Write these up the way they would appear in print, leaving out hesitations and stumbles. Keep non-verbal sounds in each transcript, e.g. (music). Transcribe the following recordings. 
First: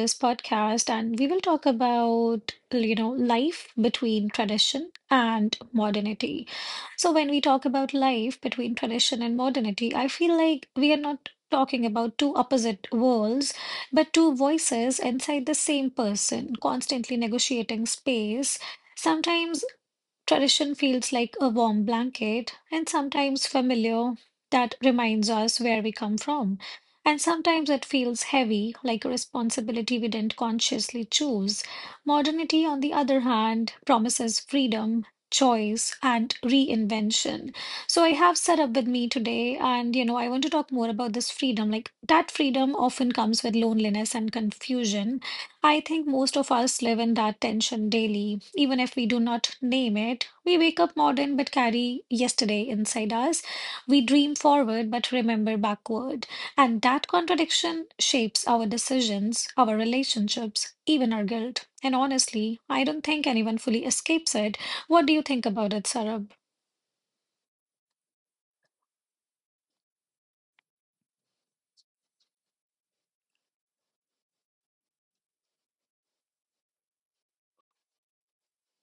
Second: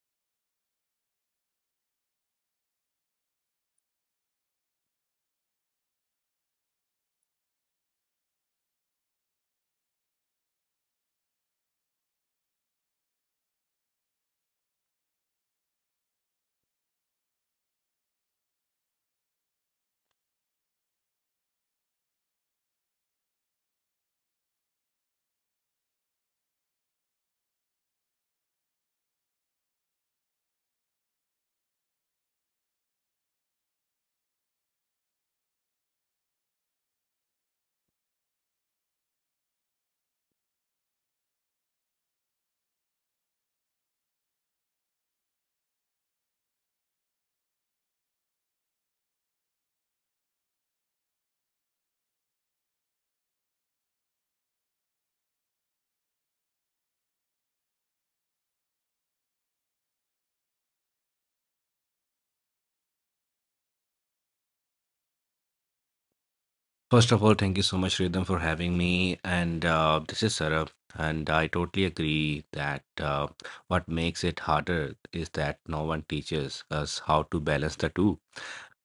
this podcast, and we will talk about life between tradition and modernity. So, when we talk about life between tradition and modernity, I feel like we are not talking about two opposite worlds, but two voices inside the same person, constantly negotiating space. Sometimes tradition feels like a warm blanket and sometimes familiar that reminds us where we come from. And sometimes it feels heavy, like a responsibility we didn't consciously choose. Modernity, on the other hand, promises freedom, choice, and reinvention. So I have set up with me today, and I want to talk more about this freedom. Like that freedom often comes with loneliness and confusion. I think most of us live in that tension daily, even if we do not name it. We wake up modern but carry yesterday inside us. We dream forward but remember backward. And that contradiction shapes our decisions, our relationships, even our guilt. And honestly, I don't think anyone fully escapes it. What do you think about it, Sarab? First of all, thank you so much, Rhythm, for having me. And this is Sarab, and I totally agree that what makes it harder is that no one teaches us how to balance the two.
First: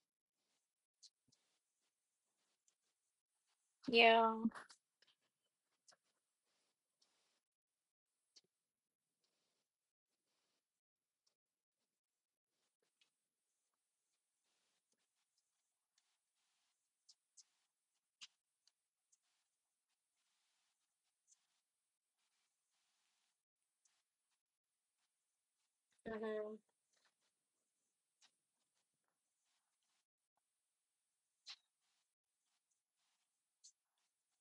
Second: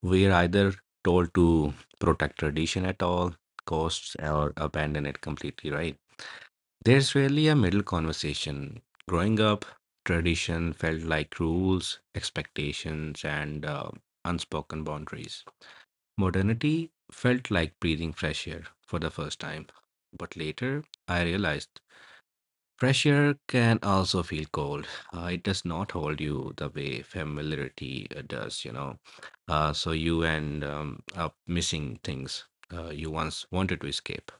We are either told to protect tradition at all costs Yeah. or abandon it completely, right? There's really a middle conversation. Growing up, tradition felt like rules, expectations, and unspoken boundaries. Modernity felt like breathing fresh air for the first time. But later, I realized fresh air can also feel cold. It does not hold you the way familiarity does, you know. So you end up missing things you once wanted to escape.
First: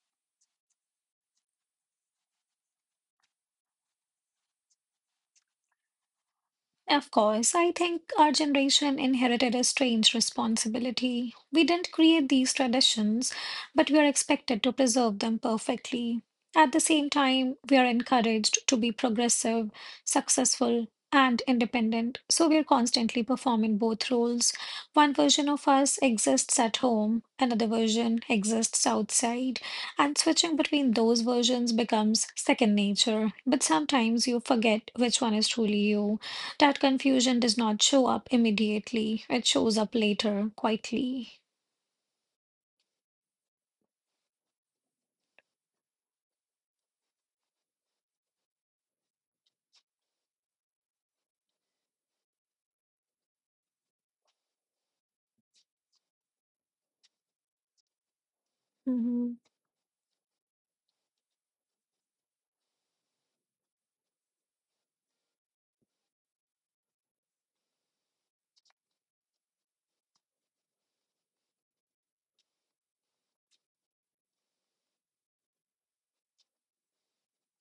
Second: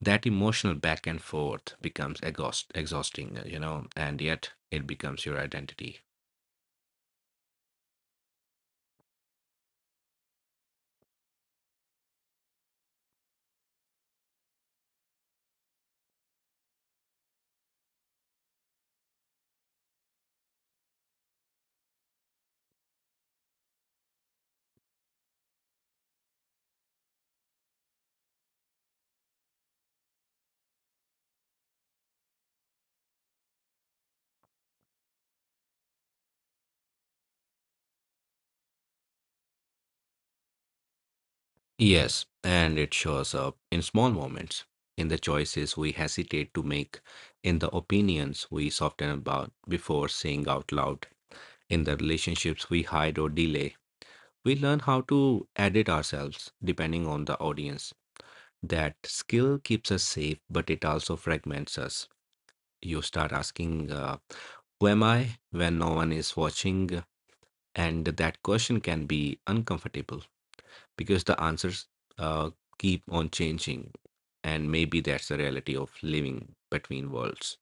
That emotional back and forth becomes exhausting, and yet it becomes your identity. Of course, I think our generation inherited a strange responsibility. We didn't create these traditions, but we are expected to preserve them perfectly. At the same time, we are encouraged to be progressive, successful, and independent, so we are constantly performing both roles. One version of us exists at home, another version exists outside, and switching between those versions becomes second nature, but sometimes you forget which one is truly you. That confusion does not show up immediately. It shows up later, quietly. Yes, and it shows up in small moments, in the choices we hesitate to make, in the opinions we soften about before saying out loud, in the relationships we hide or delay. We learn how to edit ourselves depending on the audience. That Hmm. skill keeps us safe, but it also fragments us. You start asking, who am I when no one is watching? And that question can be uncomfortable because the answers uh, keep on changing. And maybe that's the reality of living between worlds.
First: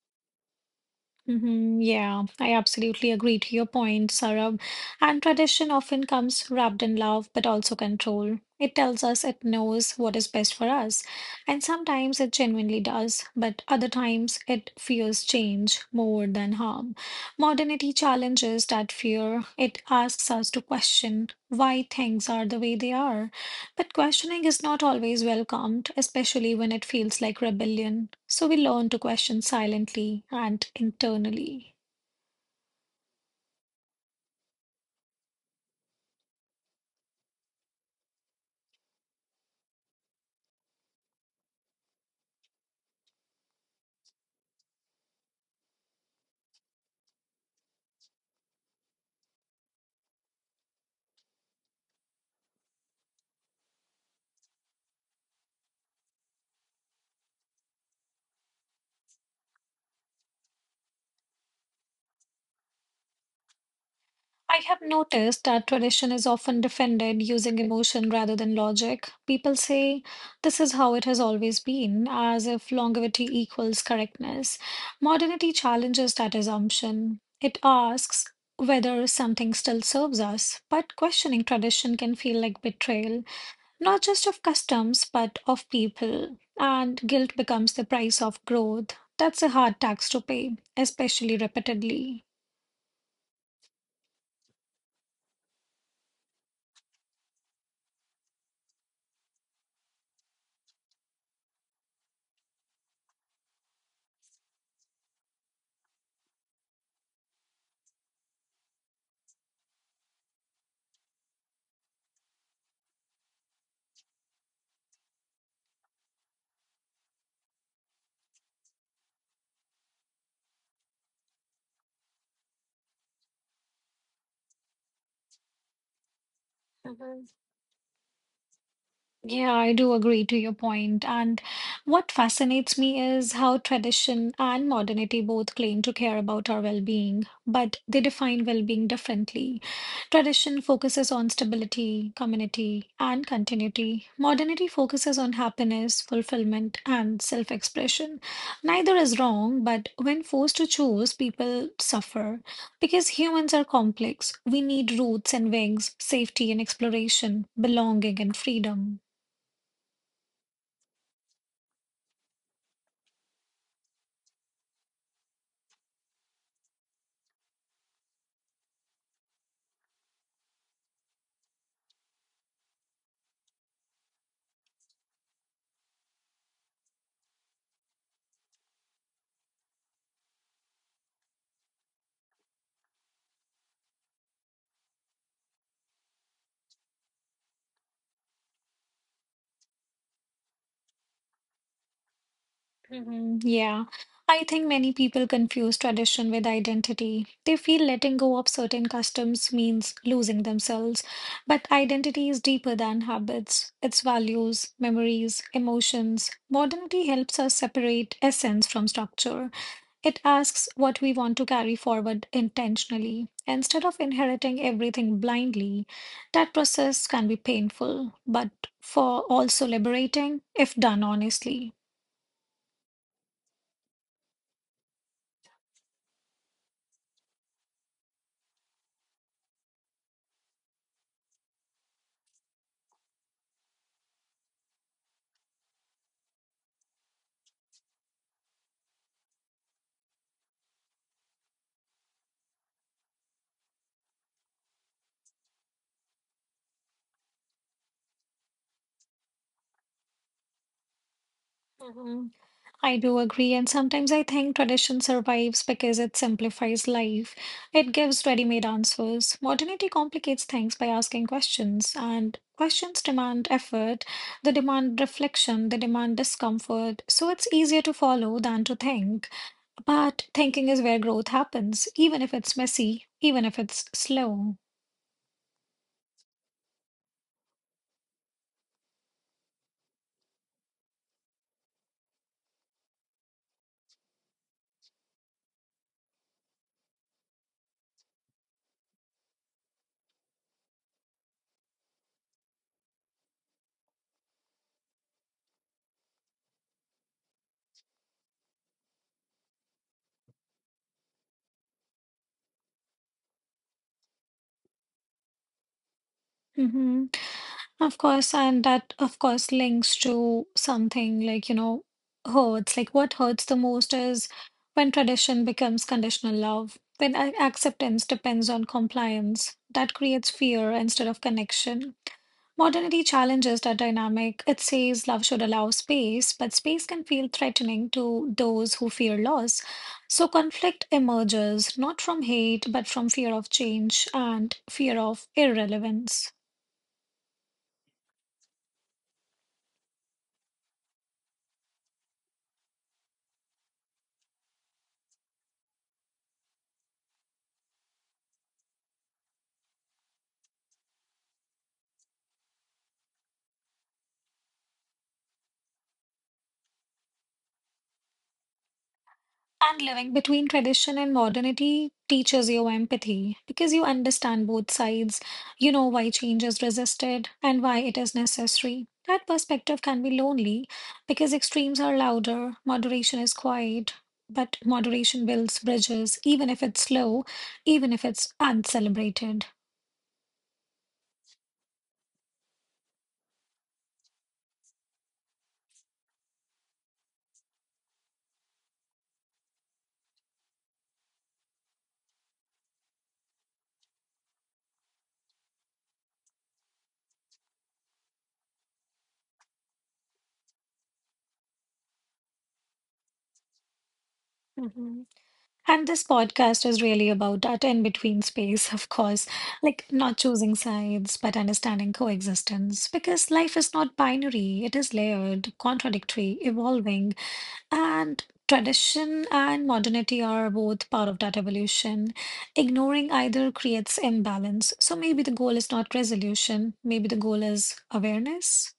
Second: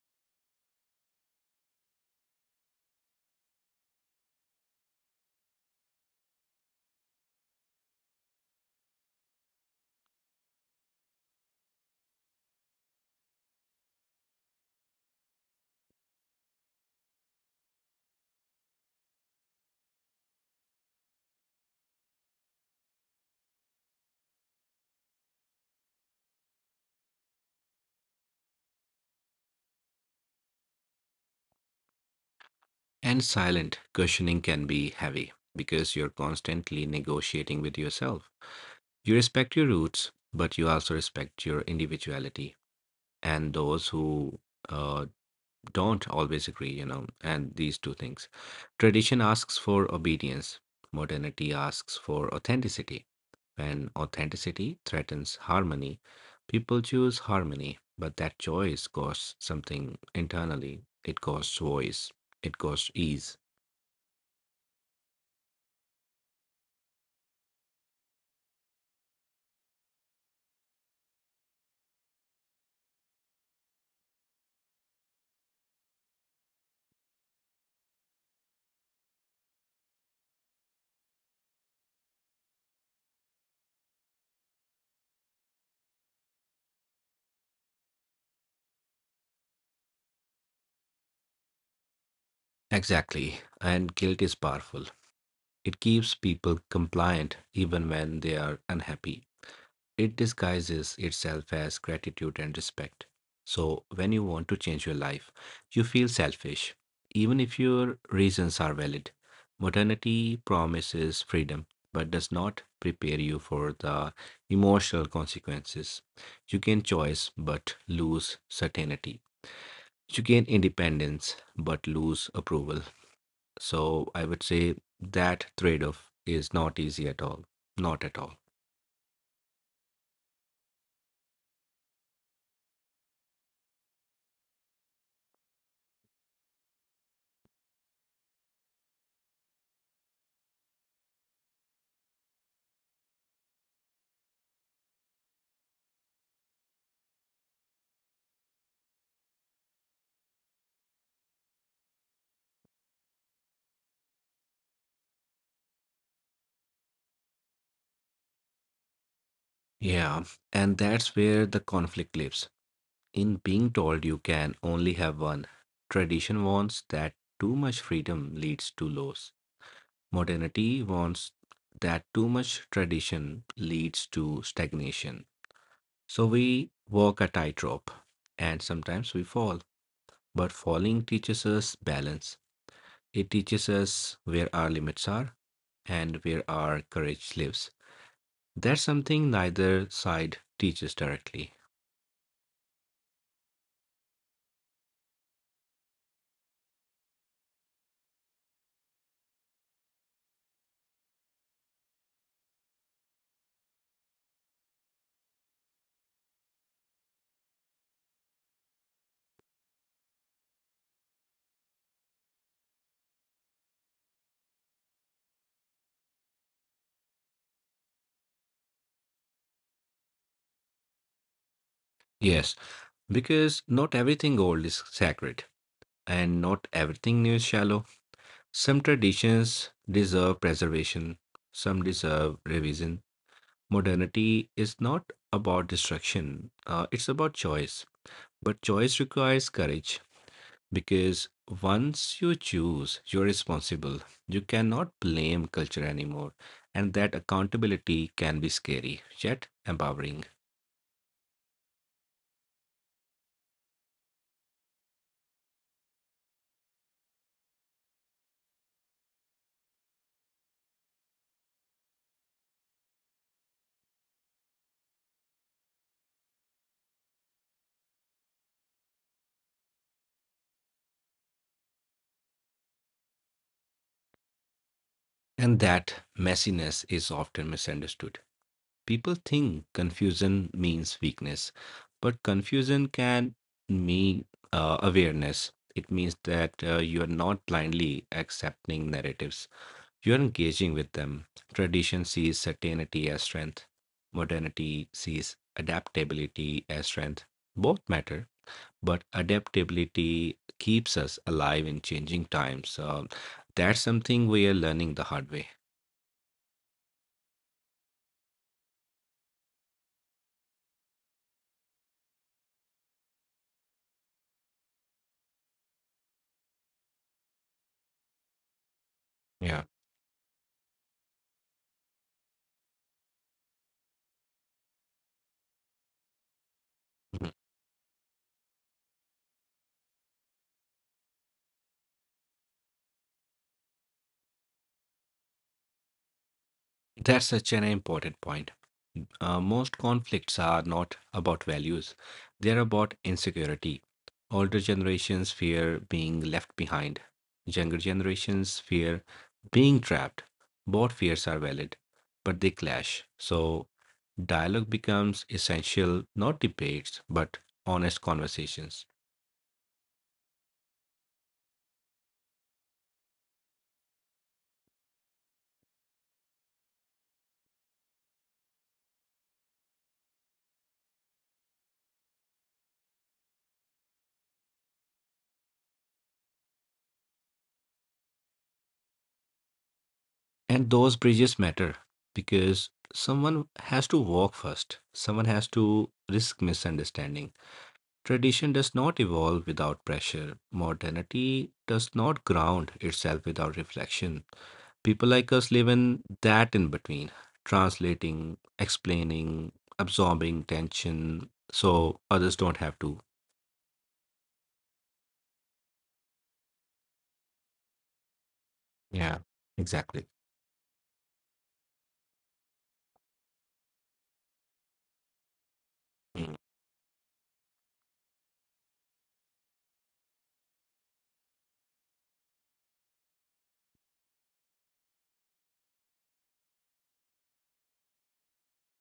Hmm. Yeah, I absolutely agree to your point, Sarab. And tradition often comes wrapped in love, but also control. It tells us it knows what is best for us. And sometimes it genuinely does, but other times it fears change more than harm. Modernity challenges that fear. It asks us to question why things are the way they are. But questioning is not always welcomed, especially when it feels like rebellion. So we learn to question silently and internally. And silent questioning can be heavy because you're constantly negotiating with yourself. You respect your roots, but you also respect your individuality and those who uh, don't always agree, you know, and these two things. Tradition asks for obedience, modernity asks for authenticity. When authenticity threatens harmony, people choose harmony, but that choice costs something internally. It costs voice, it costs ease. I have noticed that tradition is often defended using emotion rather than logic. People say this is how it has always been, as if longevity equals correctness. Modernity challenges that assumption. It asks whether something still serves us, but questioning tradition can feel like betrayal, not just of customs, but of people. And guilt becomes the price of growth. That's a hard tax to pay, especially repeatedly. Exactly, and guilt is powerful. It keeps people compliant even when they are unhappy. It disguises itself as gratitude and respect. So, when you want to change your life, you feel selfish, even if your reasons are valid. Modernity promises freedom, but does not prepare you for the emotional consequences. You gain choice, but lose certainty. You gain independence, but lose approval. So, I would say that trade off is not easy at all. Not at all. Yeah, I do agree to your point. And what fascinates me is how tradition and modernity both claim to care about our well-being, but they define well-being differently. Tradition focuses on stability, community, and continuity. Modernity focuses on happiness, fulfillment, and self-expression. Neither is wrong, but when forced to choose, people suffer. Because humans are complex, we need roots and wings, safety and exploration, belonging and freedom. Yeah, and that's where the conflict lives. In being told you can only have one, tradition wants that too much freedom leads to loss. Modernity wants that too much tradition leads to stagnation. So we walk a tightrope, and sometimes we fall. But falling teaches us balance. It teaches us where our limits are and where our courage lives. That's something neither side teaches directly. Mhm. Yeah, I think many people confuse tradition with identity. They feel letting go of certain customs means losing themselves, but identity is deeper than habits. It's values, memories, emotions. Modernity helps us separate essence from structure. It asks what we want to carry forward intentionally instead of inheriting everything blindly. That process can be painful, but for also liberating if done honestly. Yes, because not everything old is sacred, and not everything new is shallow. Some traditions deserve preservation, some deserve revision. Modernity is not about destruction, it's about choice. But choice requires courage because once you choose, you're responsible. You cannot blame culture anymore, and that accountability can be scary, yet empowering. Mhm. I do agree, and sometimes I think tradition survives because it simplifies life. It gives ready-made answers. Modernity complicates things by asking questions, and questions demand effort, they demand reflection, they demand discomfort. So it's easier to follow than to think. But thinking is where growth happens, even if it's messy, even if it's slow. And that messiness is often misunderstood. People think confusion means weakness, but confusion can mean awareness. It means that you are not blindly accepting narratives, you are engaging with them. Tradition sees certainty as strength, modernity sees adaptability as strength. Both matter, but adaptability keeps us alive in changing times. That's something we are learning the hard way. Mm-hmm. Of course, and that, of course, links to something like, you know, hurts. Like, what hurts the most is when tradition becomes conditional love, when acceptance depends on Yeah. compliance. That creates fear instead of connection. Modernity challenges that dynamic. It says love should allow space, but space can Mhm. feel threatening to those who fear loss. So, conflict emerges not from hate, but from fear of change and fear of irrelevance. That's such an important point. Most conflicts are not about values, they're about insecurity. Older generations fear being left behind, younger generations fear being trapped. Both fears are valid, but they clash. So, dialogue becomes essential, not debates, but honest conversations. And living between tradition and modernity teaches you empathy because you understand both sides. You know why change is resisted and why it is necessary. That perspective can be lonely because extremes are louder, moderation is quiet, but moderation builds bridges, even if it's slow, even if it's uncelebrated. And those bridges matter because someone has to walk first, someone has to risk misunderstanding. Tradition does not evolve without pressure. Modernity does not ground itself without reflection. People like us live in that in between, translating, explaining, absorbing tension, so others don't have to. And this podcast is really about that in between space, of Yeah, course, like exactly. not choosing sides, but understanding coexistence. Because life is not binary, it is layered, Mm. contradictory, evolving. And tradition and modernity are both part of that evolution. Ignoring either creates imbalance. So maybe the goal is not resolution, maybe the goal is awareness.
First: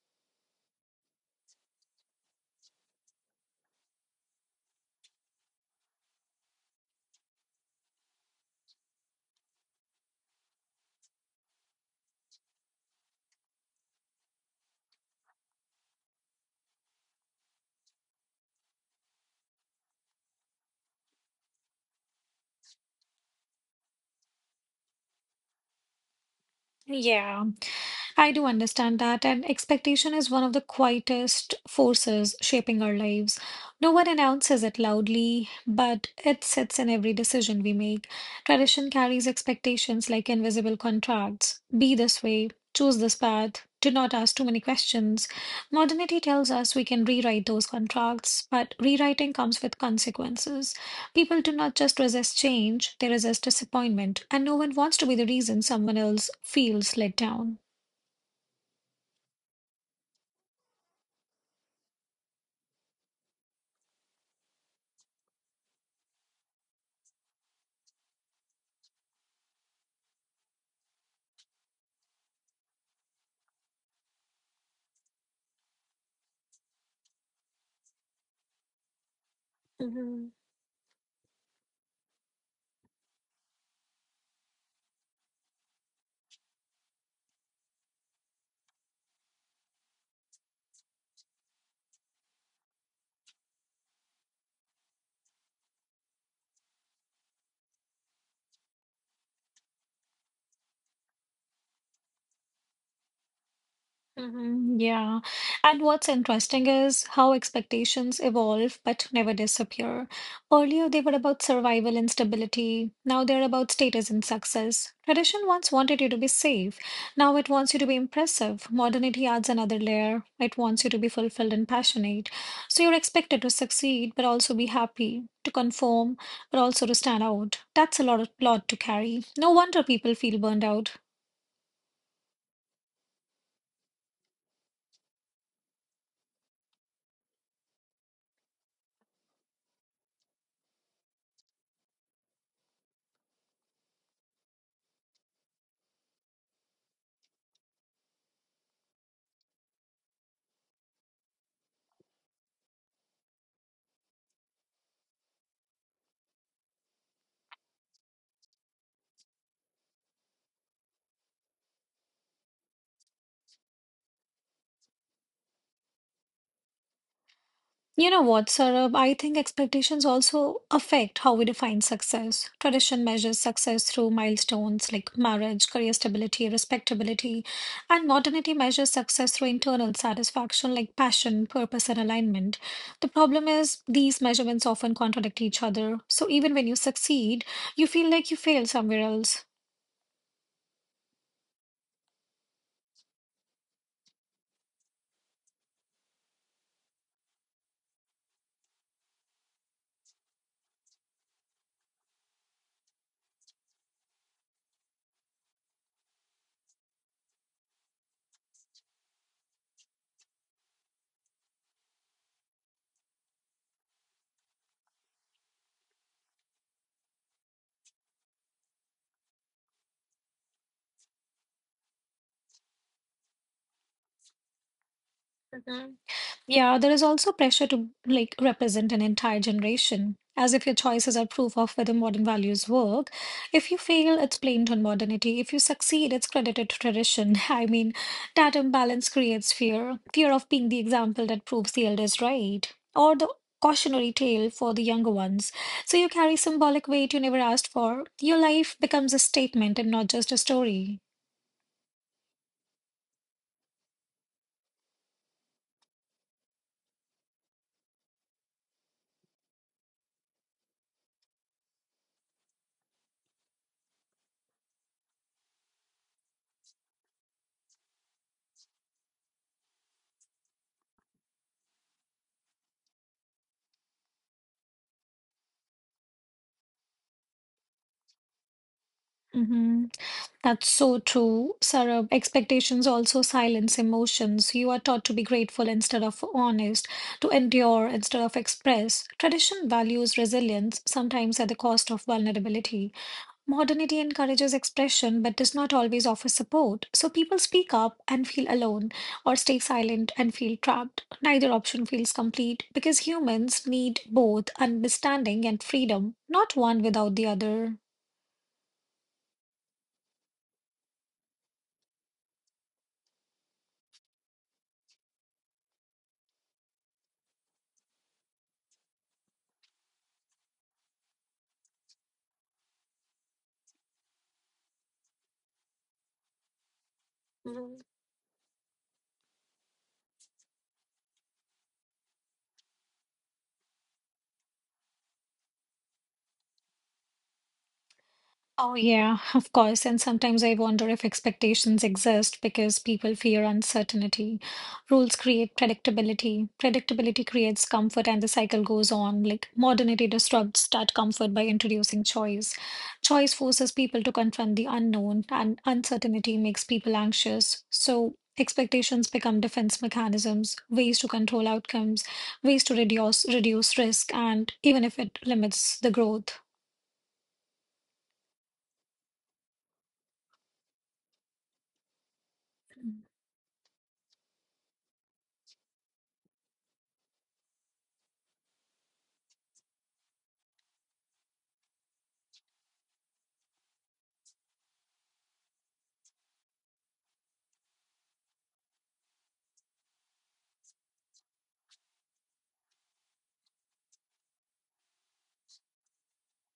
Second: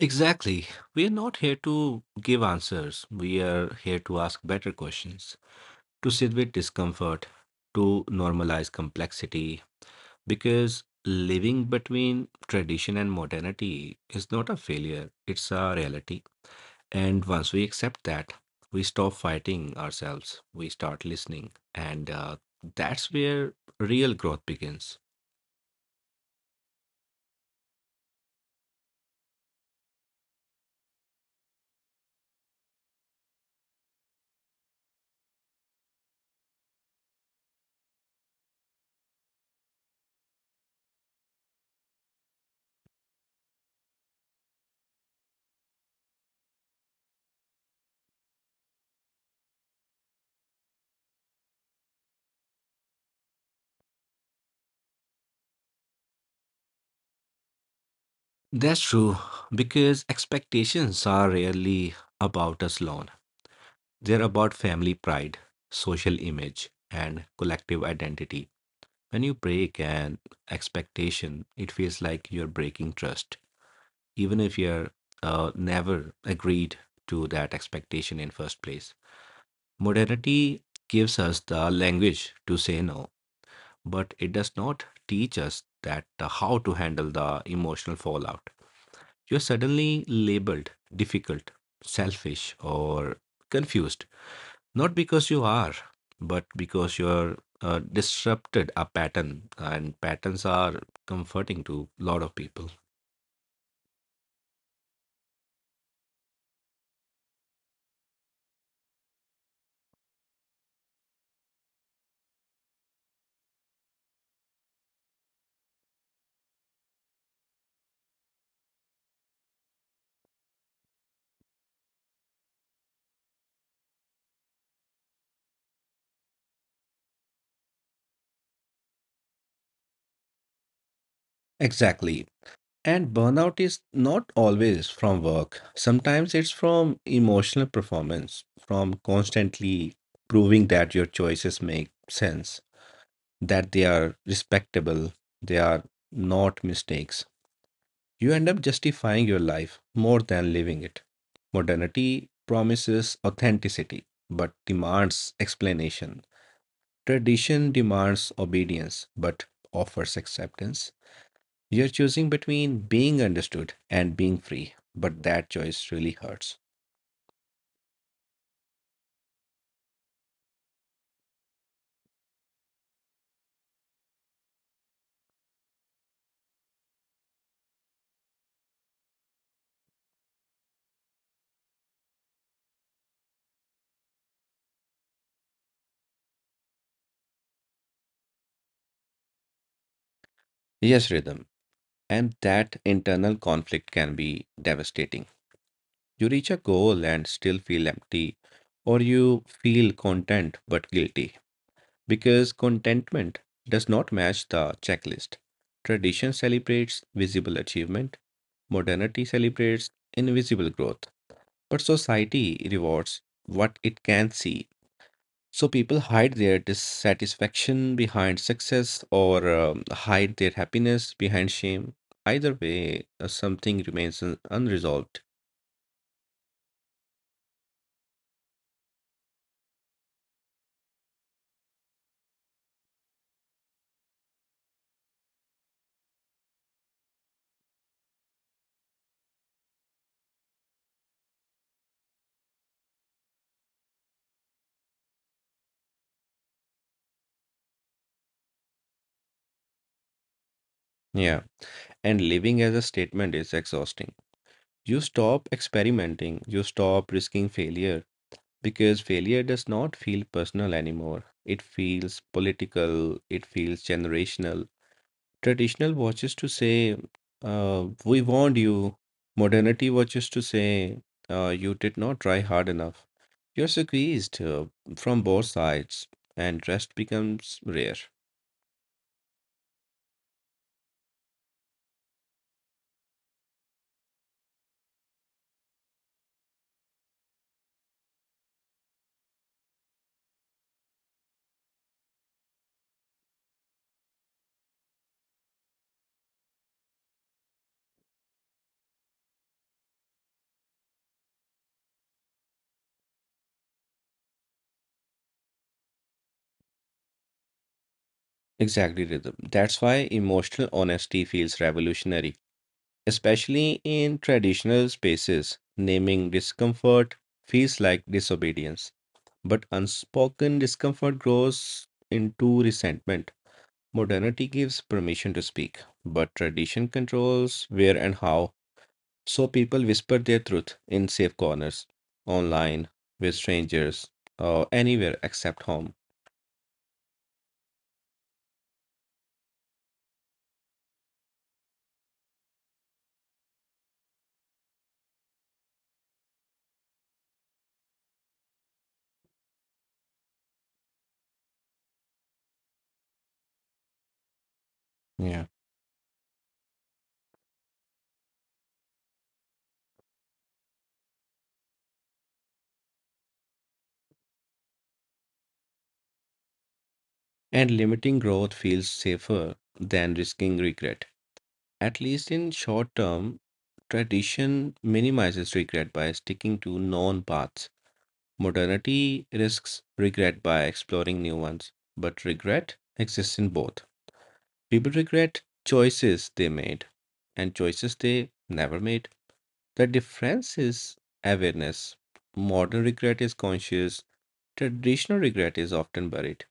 Exactly. We are not here to give answers. We are here to ask better questions, to sit with discomfort, to normalize complexity, because living between tradition and modernity is not a failure, it's a reality. And once we accept that, we stop fighting ourselves, we start listening. And that's where real growth begins. Yeah. I do understand that, and expectation is one of the quietest forces shaping our lives. No one announces it loudly, but it sits in every decision we make. Tradition carries expectations like invisible contracts. Be this way, choose this path, do not ask too many questions. Modernity tells us we can rewrite those contracts, but rewriting comes with consequences. People do not just resist change, they resist disappointment, and no one wants to be the reason someone else feels let down. That's true, because expectations are rarely about us alone. They're about family pride, social image, and collective identity. When you break an expectation, it feels like you're breaking trust even if you're never agreed to that expectation in first place. Mhm. Modernity gives us the language to say no, but it does not teach us that how to handle the emotional fallout. You're suddenly labeled difficult, selfish, or confused, not because you are, but because you're disrupted a pattern, and patterns are comforting to a lot of people. Mhm. Yeah. And what's interesting is how expectations evolve but never disappear. Earlier, they were about survival and stability. Now they're about status and success. Tradition once wanted you to be safe. Now it wants you to be impressive. Modernity adds another layer. It wants you to be fulfilled and passionate. So you're expected to succeed but also be happy, to conform but also to stand out. That's a lot to carry. No wonder people feel burned out. Exactly. And burnout is not always from work. Sometimes it's from emotional performance, from constantly proving that your choices make sense, that they are respectable, they are not mistakes. You end up justifying your life more than living it. Modernity promises authenticity, but demands explanation. Tradition demands obedience, but offers acceptance. You're choosing between being understood and being free, but that choice really hurts. You know what, Saurabh? I think expectations also affect how we define success. Tradition measures success through milestones like marriage, career stability, respectability, and modernity measures success through internal satisfaction like passion, purpose, and alignment. The problem is these measurements often contradict each other. So even when you succeed, you feel like you failed somewhere else. Yes, Rhythm. And that internal conflict can be devastating. You reach a goal and still feel empty, or you feel content but guilty because contentment does not match the checklist. Tradition celebrates visible achievement, modernity celebrates invisible growth, but society rewards what it can see. So people hide their dissatisfaction behind success or hide their happiness behind shame. Either way, something remains unresolved. Yeah, there is also pressure to like represent an entire generation, as if your choices are proof of whether modern values work. If you fail, it's blamed on modernity. If you succeed, it's credited to tradition. (laughs) I mean, that imbalance creates fear, fear of being the example that proves the elders right, or the cautionary tale for the younger ones. So you carry symbolic weight you never asked for. Your life becomes a statement and not just a story. Yeah. And living as a statement is exhausting. You stop experimenting, you stop risking failure because failure does not feel personal anymore. It feels political, it feels generational. Traditional watches to say, we warned you. Modernity watches to say, you did not try hard enough. You're squeezed from both sides, and rest becomes rare. Mm-hmm. That's so true, Sarab. Expectations also silence emotions. You are taught to be grateful instead of honest, to endure instead of express. Tradition values resilience, sometimes at the cost of vulnerability. Modernity encourages expression but does not always offer support. So people speak up and feel alone, or stay silent and feel trapped. Neither option feels complete because humans need both understanding and freedom, not one without the other. Exactly, Rhythm. That's why emotional honesty feels revolutionary, especially in traditional spaces. Naming discomfort feels like disobedience, but unspoken discomfort grows into resentment. Modernity gives permission to speak, but tradition controls where and how, so people whisper their truth in safe corners, online, with strangers, or anywhere except home. Oh, yeah, of course. And sometimes I wonder if expectations exist because people fear uncertainty. Rules create predictability. Predictability creates comfort, and the cycle goes on. Like modernity disrupts that comfort by introducing choice. Choice forces people to confront the unknown, Yeah. and uncertainty makes people anxious. So expectations become defense mechanisms, ways to control outcomes, ways to reduce risk, and even if it limits the growth. And limiting growth feels safer than risking regret. At least in short term, tradition minimizes regret by sticking to known paths. Modernity risks regret by exploring new ones, but regret exists in both. People regret choices they made and choices they never made. The difference is awareness. Modern regret is conscious, traditional regret is often buried.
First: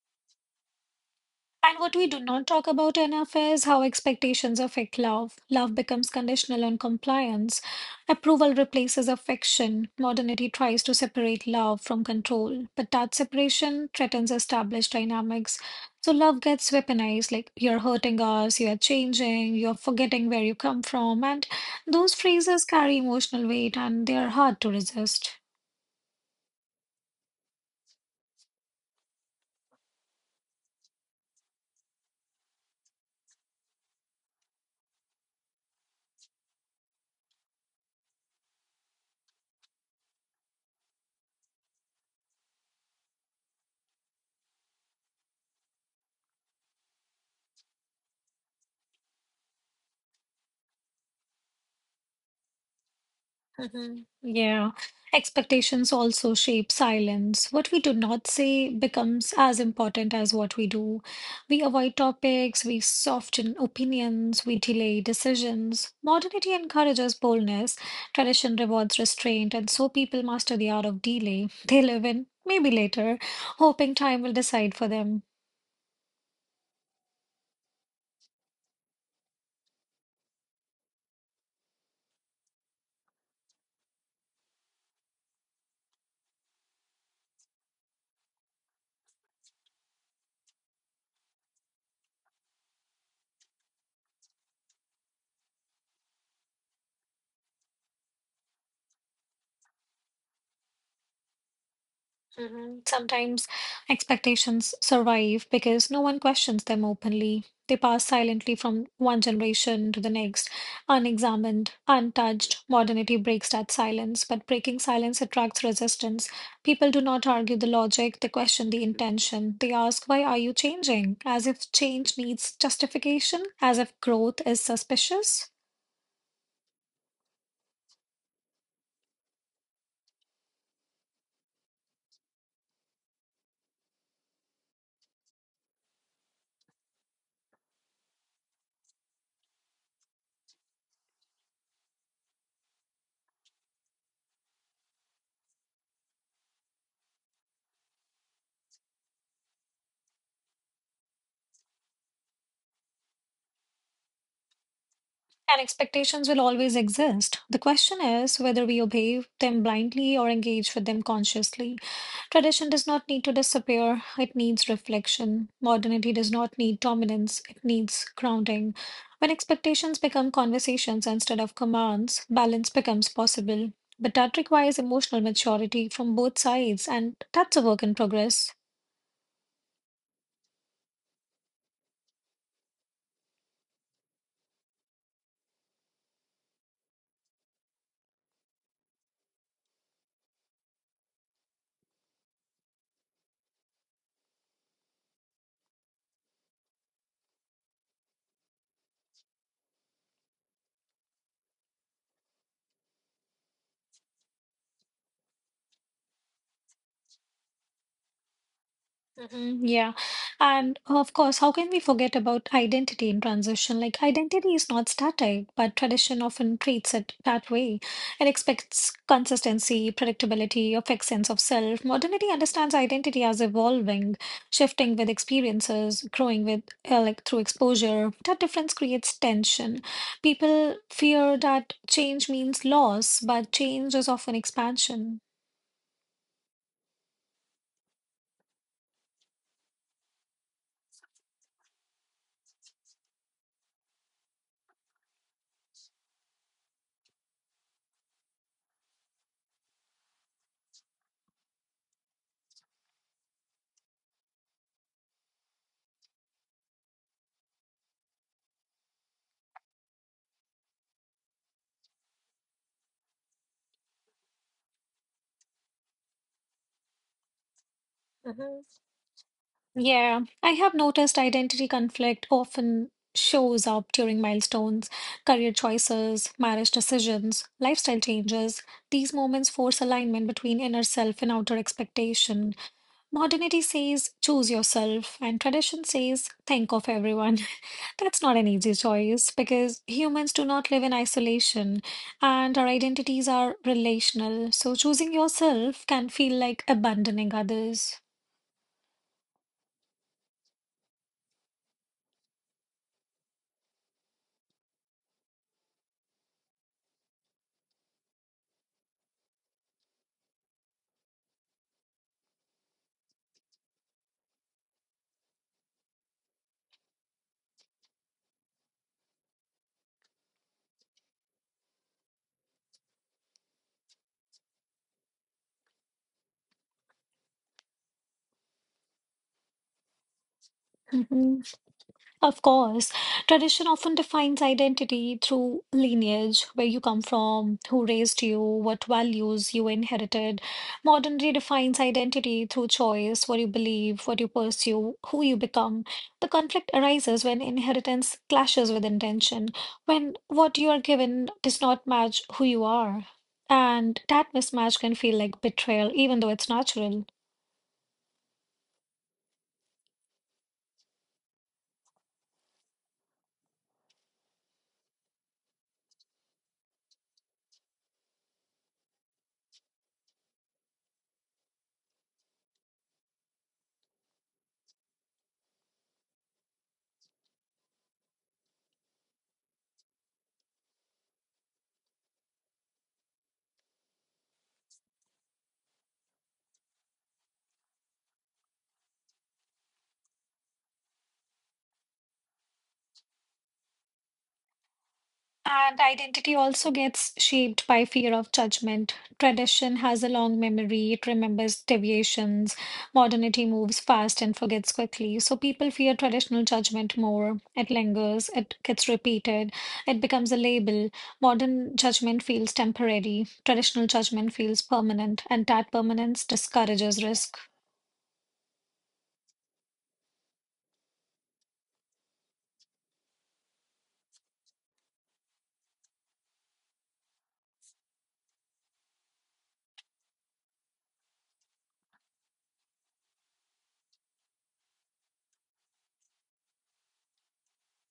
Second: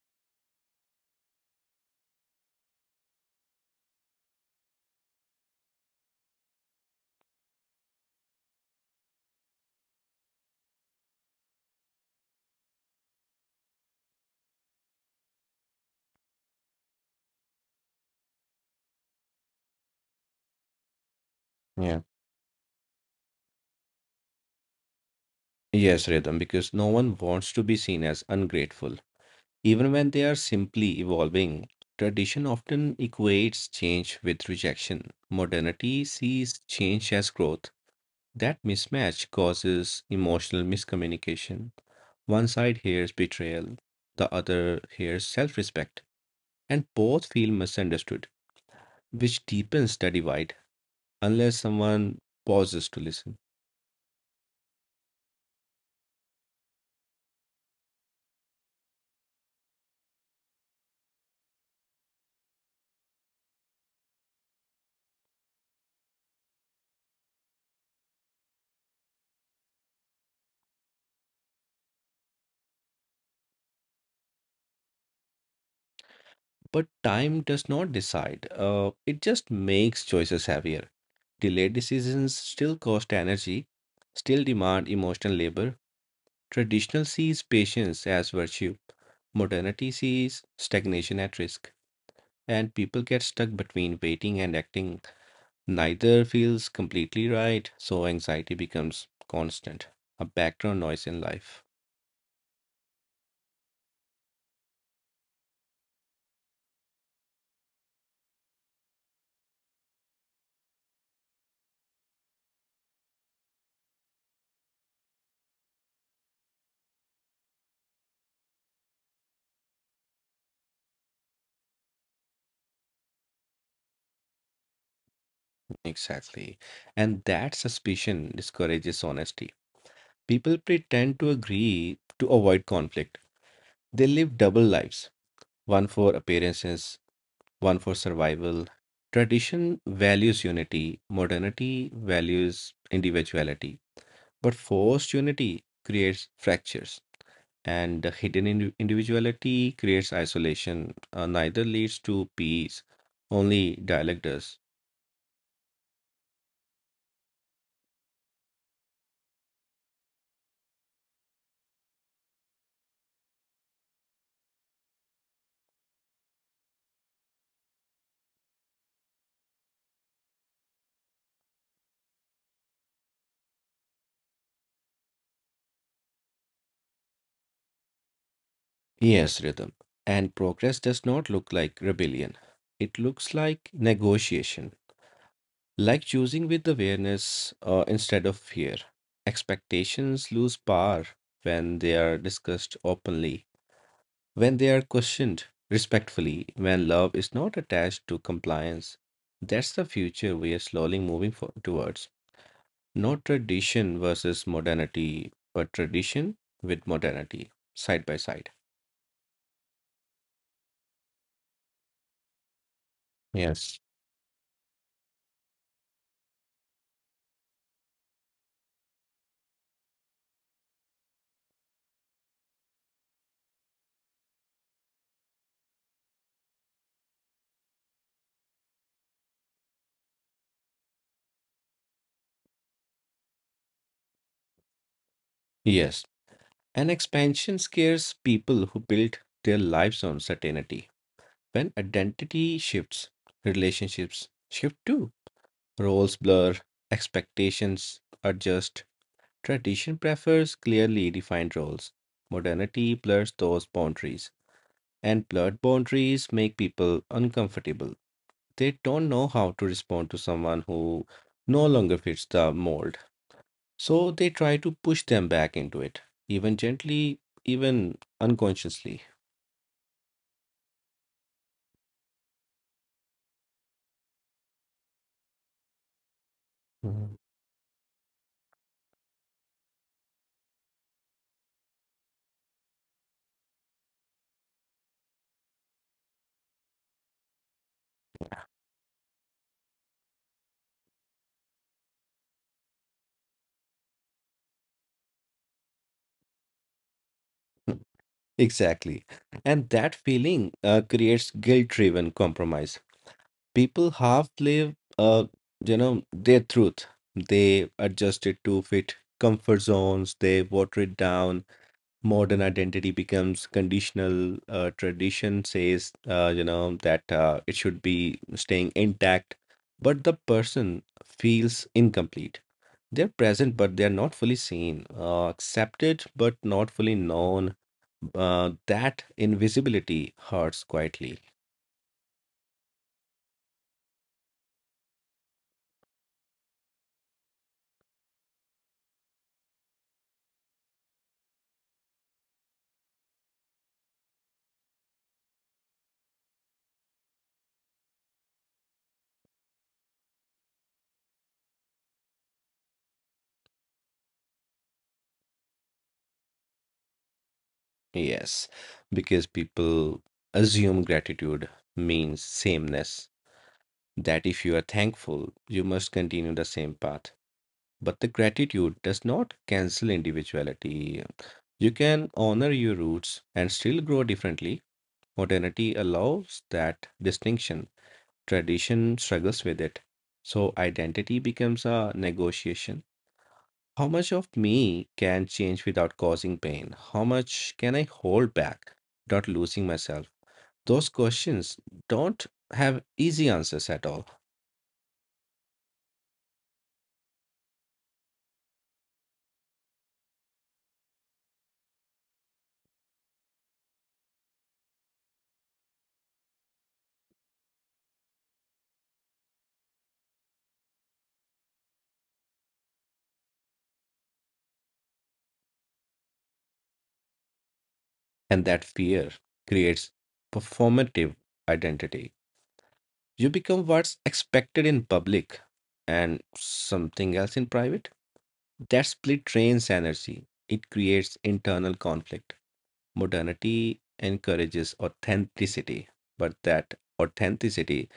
And what we do not talk about enough is how expectations affect love. Love becomes conditional on compliance. Approval replaces affection. Modernity tries to separate love from control, but that separation threatens established dynamics. So love gets weaponized like you're hurting us, you're changing, you're forgetting where you come from. And Yeah. those phrases carry emotional weight and they are hard to resist. Yes, Rhythm, because no one wants to be seen as ungrateful. Even when they are simply evolving, tradition often equates change with rejection. Modernity sees change as growth. That mismatch causes emotional miscommunication. One side hears betrayal, the other hears self respect, and both feel misunderstood, which deepens the divide unless someone pauses to listen. Mhm. Yeah. Expectations also shape silence. What we do not say becomes as important as what we do. We avoid topics, we soften opinions, we delay decisions. Modernity encourages boldness, tradition rewards restraint, and so people master the art of delay. They live in maybe later, hoping time will decide for them. But time does not decide, it just makes choices heavier. Delayed decisions still cost energy, still demand emotional labor. Traditional sees patience as virtue, modernity sees stagnation at risk, and people get stuck between waiting and acting. Neither feels completely right, so anxiety becomes constant, a background noise in life. Mhm. Sometimes expectations survive because no one questions them openly. They pass silently from one generation to the next, unexamined, untouched. Modernity breaks that silence, but breaking silence attracts resistance. People do not argue the logic, they question the intention. They ask, Why are you changing? As if change needs justification, as if growth is suspicious. Exactly. And that suspicion discourages honesty. People pretend to agree to avoid conflict. They live double lives, one for appearances, one for survival. Tradition values unity, modernity values individuality. But forced unity creates fractures, and the hidden individuality creates isolation. Neither leads to peace, only dialect does. And expectations will always exist. The question is whether we obey them blindly or engage with them consciously. Tradition does not need to disappear, it needs reflection. Modernity does not need dominance, it needs grounding. When expectations become conversations instead of commands, balance becomes possible. But that requires emotional maturity from both sides, and that's a work in progress. Yes, Rhythm. And progress does not look like rebellion, it looks like negotiation, like choosing with awareness instead of fear. Expectations lose power when they are discussed openly, when they are questioned respectfully, when love is not attached to compliance. That's the future we are slowly moving towards. Not tradition versus modernity, but tradition with modernity, side by side. Mm. Yeah. And of course, how can we forget about identity in Yes. transition? Like, identity is not static, but tradition often treats it that way. It expects consistency, predictability, a fixed sense of self. Modernity understands identity as evolving, shifting with experiences, growing with, like, through exposure. That difference creates tension. People fear that change means loss, but change is often expansion. Yes, and expansion scares people who build their lives on certainty. When identity shifts, relationships shift too. Roles blur, expectations adjust. Tradition prefers clearly defined roles. Modernity blurs those boundaries, and blurred boundaries make people uncomfortable. They don't know how to respond to someone who no longer fits the mold. So they try to push them back into it, even gently, even unconsciously. Yeah, I have noticed identity conflict often shows up during milestones, career choices, marriage Mhm. decisions, lifestyle changes. These moments force alignment between inner self and outer expectation. Modernity says choose yourself, and tradition says think of everyone. (laughs) That's not an easy choice because humans do not live in isolation and our identities are relational. So choosing yourself can feel like abandoning (laughs) others. Exactly. And that feeling creates guilt-driven compromise. People half live, their truth. They adjust it to fit comfort zones, they water it down, modern identity becomes conditional. Tradition says, that it should be staying intact, but the person feels incomplete. They're present, but they're not fully seen, accepted, but not fully known. That invisibility hurts quietly. Mhm. Of course, tradition often defines identity through lineage, where you come from, who raised you, what values you inherited. Modern redefines identity through choice, what you believe, what you pursue, who you become. The conflict arises when inheritance clashes with intention, when what you are given does not match who you are. And that mismatch can feel like betrayal, even though it's natural. Yes, because people assume gratitude means sameness. That if you are thankful, you must continue the same path. But the gratitude does not cancel individuality. You can honor your roots and still grow differently. Modernity allows that distinction. Tradition struggles with it. So identity becomes a negotiation. How much of me can change without causing pain? How much can I hold back without losing myself? Those questions don't have easy answers at all. And identity also gets shaped by fear of judgment. Tradition has a long memory, it remembers deviations. Modernity moves fast and forgets quickly. So people fear traditional judgment more. It lingers, it gets repeated, it becomes a label. Modern judgment feels temporary, traditional judgment feels permanent, and that permanence discourages risk. And that fear creates performative identity. You become what's expected in public and something else in private. That split drains energy. It creates internal conflict. Modernity encourages authenticity, but that authenticity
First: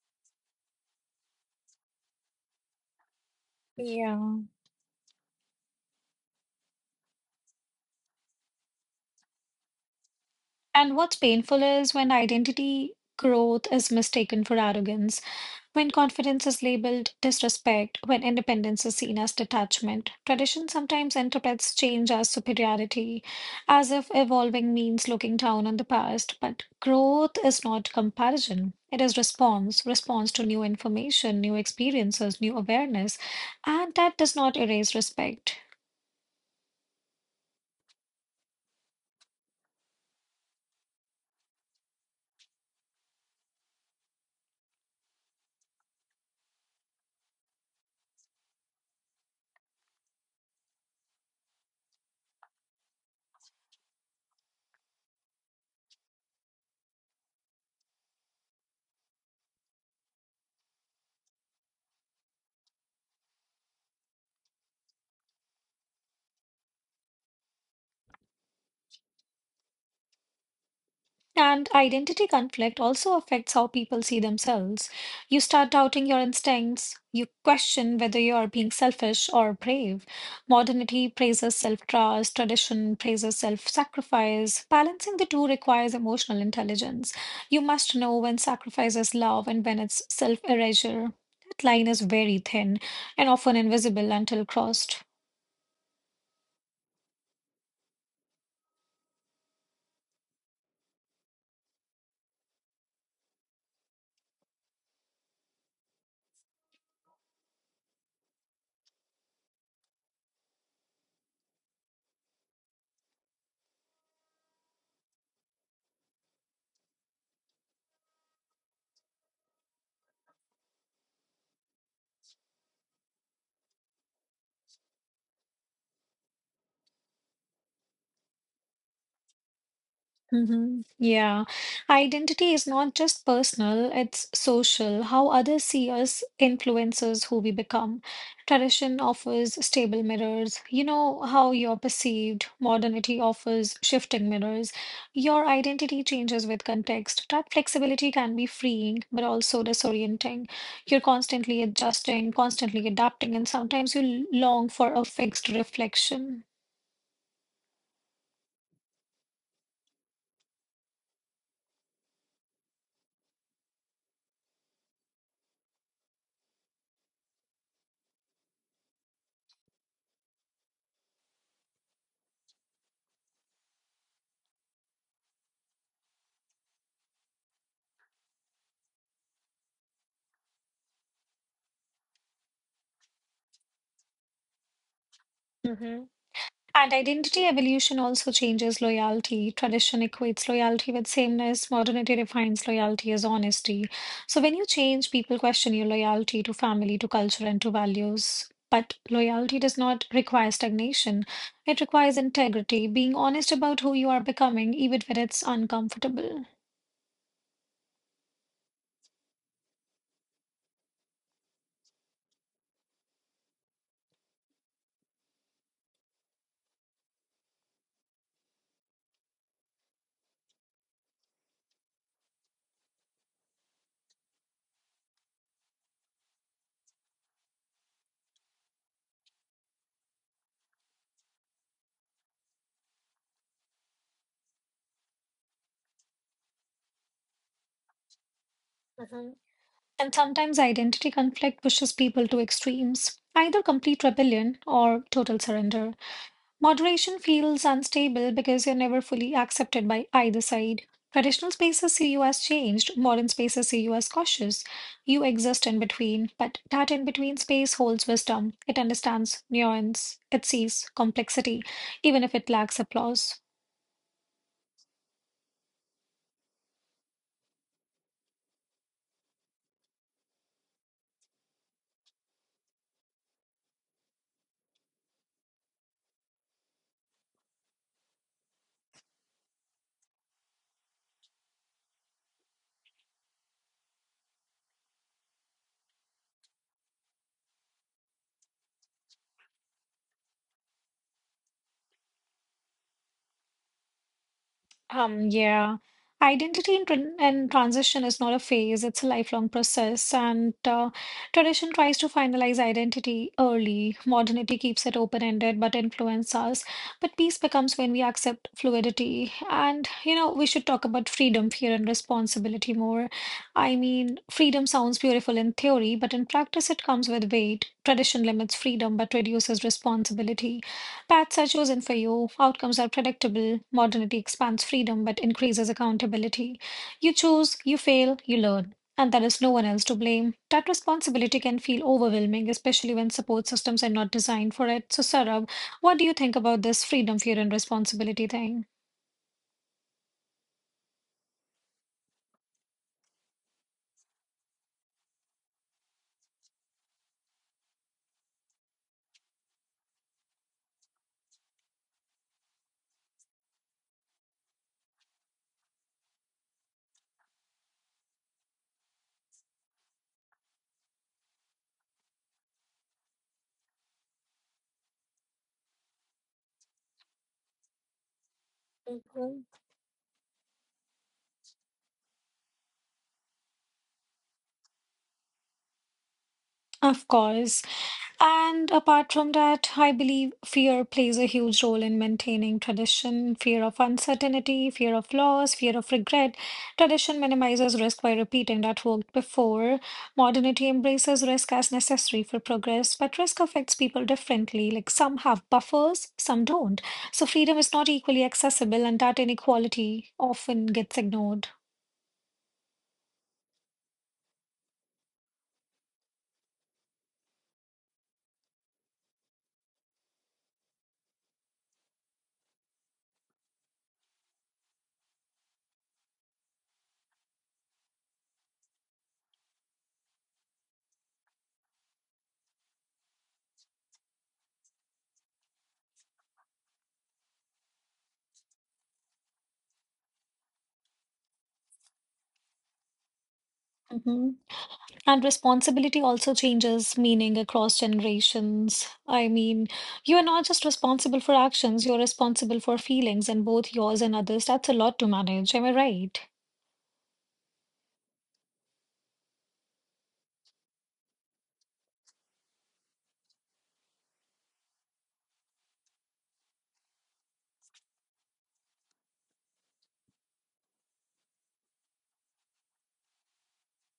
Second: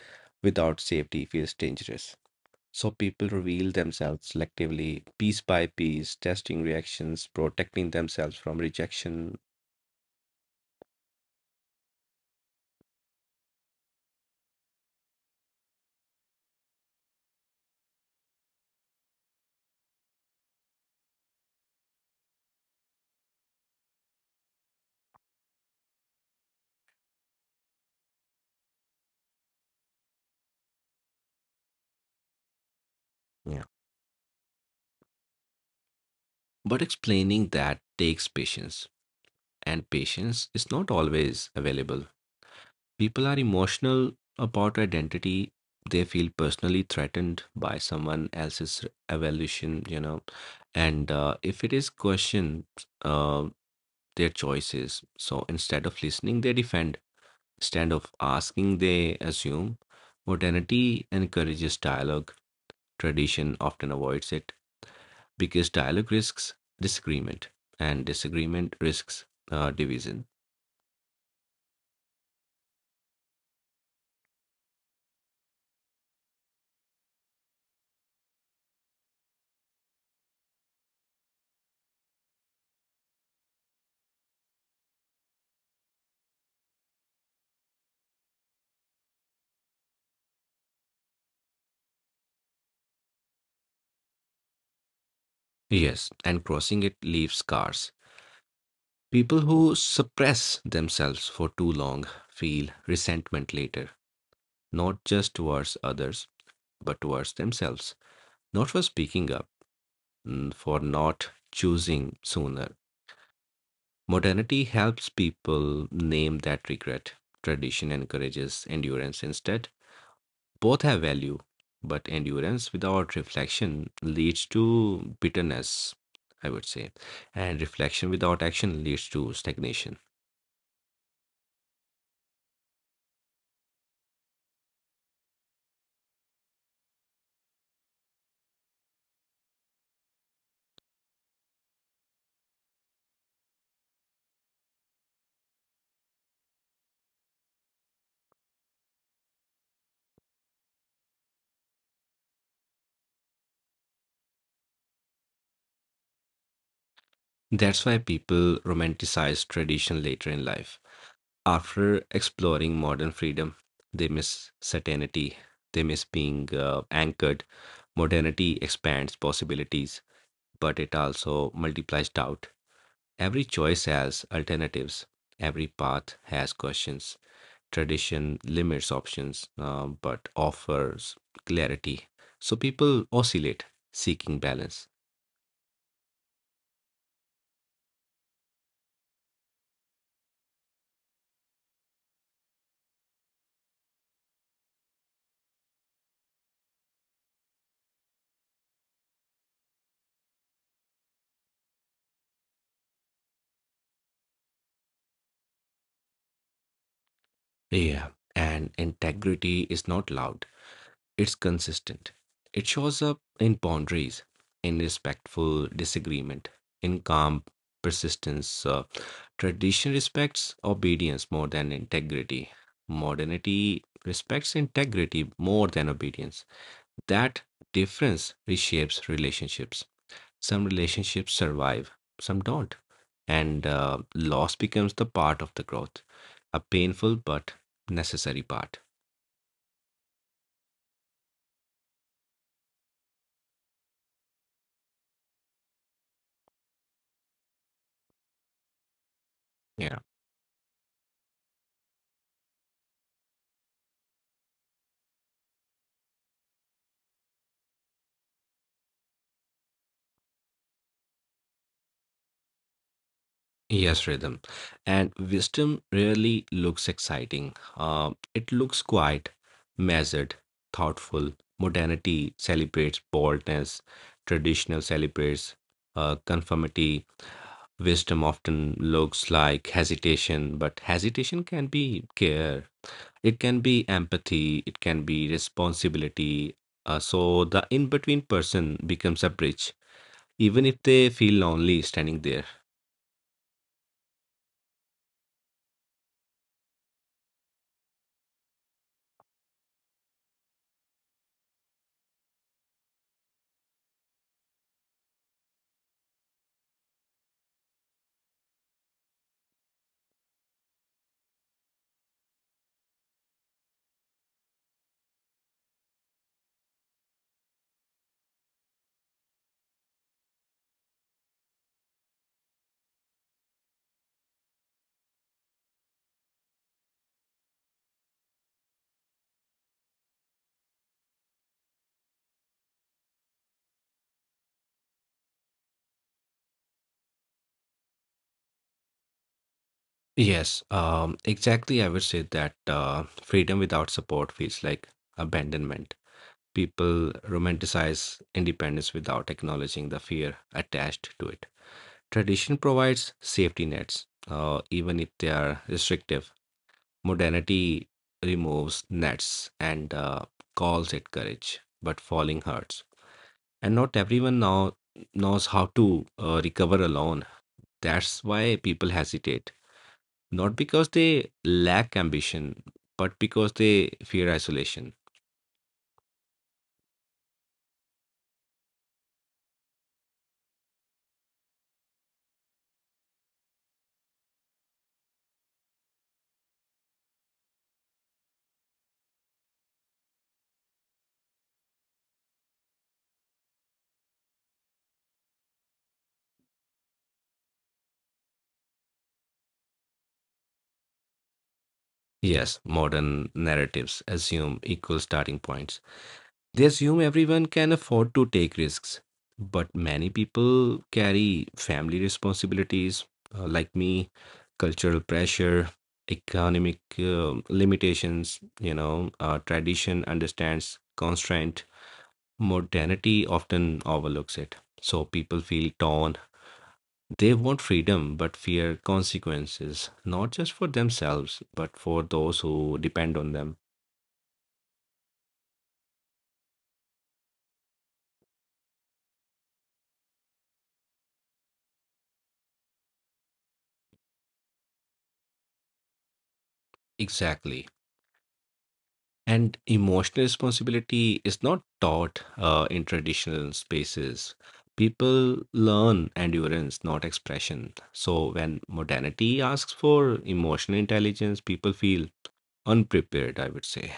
without safety feels dangerous. So people reveal themselves Yeah. selectively, piece by piece, testing reactions, protecting themselves from rejection. And what's painful is when identity growth is mistaken for arrogance. When confidence is labeled disrespect, when independence is seen as detachment, tradition sometimes interprets change as superiority, as if evolving means looking down on the past. But growth is not comparison. It is response, response to new information, new experiences, new awareness, Yeah. and that does not erase respect. But explaining that takes patience, and patience is not always available. People are emotional about identity. They feel personally threatened by someone else's evolution. And if it is questioned, uh, their choices. So instead of listening, they defend. Instead of asking, they assume. Modernity encourages dialogue. Tradition often avoids it because dialogue risks disagreement, and disagreement risks division. And identity conflict also affects how people see themselves. You start doubting your instincts. You question whether you are being selfish or brave. Modernity praises self trust, tradition praises self sacrifice. Balancing the two requires emotional intelligence. You must know when sacrifice is love and when it's self erasure. That line is very thin and often invisible until crossed. Yes, and crossing it leaves scars. People who suppress themselves for too long feel resentment later, not just towards others, but towards themselves. Not for speaking up, for not choosing sooner. Modernity helps people name that regret. Tradition encourages endurance instead. Both have value, but endurance without reflection leads to bitterness, I would say, and reflection without action leads to stagnation. Hmm, yeah. Identity is not just personal, it's social. How others see us influences who we become. Tradition offers stable mirrors. You know how you're perceived. Modernity offers shifting mirrors. Your identity changes with context. That flexibility can be freeing, but also disorienting. You're constantly adjusting, constantly adapting, and sometimes you long for a fixed reflection. That's why people romanticize tradition later in life. After exploring modern freedom, they miss certainty, they miss being anchored. Modernity expands possibilities, but it also multiplies doubt. Every choice has alternatives, every path has questions. Tradition limits options, but offers clarity. So people oscillate, seeking balance. Mm-hmm. And identity evolution also changes loyalty. Tradition equates loyalty with sameness. Modernity defines loyalty as honesty. So when you change, people question your loyalty to family, to culture, and to values. But loyalty does not require stagnation. It requires integrity, being honest about who you are becoming, even when it's uncomfortable. Yeah, and integrity is not loud. It's consistent. It shows up in boundaries, in respectful disagreement, in calm persistence. Tradition respects obedience more than integrity. Modernity respects integrity more than obedience. That difference reshapes relationships. Some relationships survive, some don't. And loss becomes the part of the growth, a painful but necessary part. Mhm. And sometimes identity conflict pushes people to extremes, either complete rebellion or total surrender. Moderation feels unstable because you're never fully accepted Yeah. by either side. Traditional spaces see you as changed, modern spaces see you as cautious. You exist in between, but that in between space holds wisdom. It understands nuance, it sees complexity, even if it lacks applause. Yes, rhythm. And wisdom rarely looks exciting. It looks quiet, measured, thoughtful. Modernity celebrates boldness, traditional celebrates conformity. Wisdom often looks like hesitation, but hesitation can be care, it can be empathy, it can be responsibility. So the in between person becomes a bridge, even if they feel lonely standing there. Yeah, identity and transition is not a phase, it's a lifelong process. And tradition tries to finalize identity early, modernity keeps it open-ended but influences us. But peace becomes when we accept fluidity. And, you know, we should talk about freedom, fear, and responsibility more. I mean, freedom sounds beautiful in theory, but in practice, it comes with weight. Tradition limits freedom but reduces responsibility. Paths are chosen for you, outcomes are predictable, modernity expands freedom but increases accountability. You choose, you fail, you learn, and there is no one else to blame. That responsibility can feel overwhelming, especially when support systems are not designed for it. So, Sarab, what do you think about this freedom, fear, and responsibility thing? Yes, exactly. I would say that freedom without support feels like abandonment. People romanticize independence without acknowledging the fear attached to it. Tradition provides safety nets, even if they are restrictive. Modernity removes nets and calls it courage, but falling hurts. And not everyone now knows how to recover alone. That's why people hesitate, not because they lack ambition, but because they fear isolation. Of course. And apart from that, I believe fear plays a huge role in maintaining tradition, fear of uncertainty, fear of loss, fear of regret. Tradition minimizes risk by repeating that worked before. Modernity embraces risk as necessary for progress, but risk affects people differently. Like some have buffers, some don't. So freedom is not equally accessible, and that inequality often gets ignored. Yes, modern narratives assume equal starting points. They assume everyone can afford to take risks, but many people carry family responsibilities, like me, cultural pressure, economic limitations, you know, tradition understands constraint, modernity often overlooks it. So people feel torn. They want freedom but fear consequences, not just for themselves, but for those who depend on them. Mm-hmm. And responsibility also changes meaning across generations. I mean, you are not just responsible for actions, you're responsible for feelings and both yours and others. That's a lot to manage. Am I Exactly. And emotional responsibility is not taught in traditional spaces. People learn endurance, not expression. So when modernity asks for emotional intelligence, people feel unprepared, I would say.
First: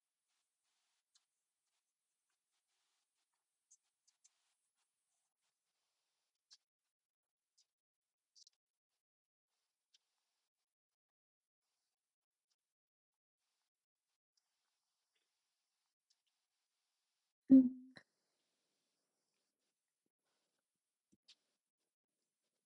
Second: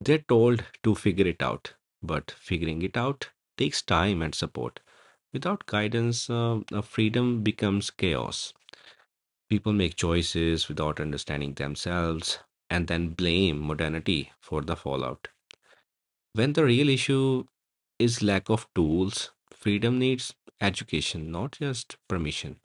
They're told to figure it out, but figuring it out takes time and support. Without guidance, freedom becomes chaos. People make choices without understanding themselves and then blame modernity for the fallout, when the real issue right? is lack of tools. Freedom needs education, not just permission.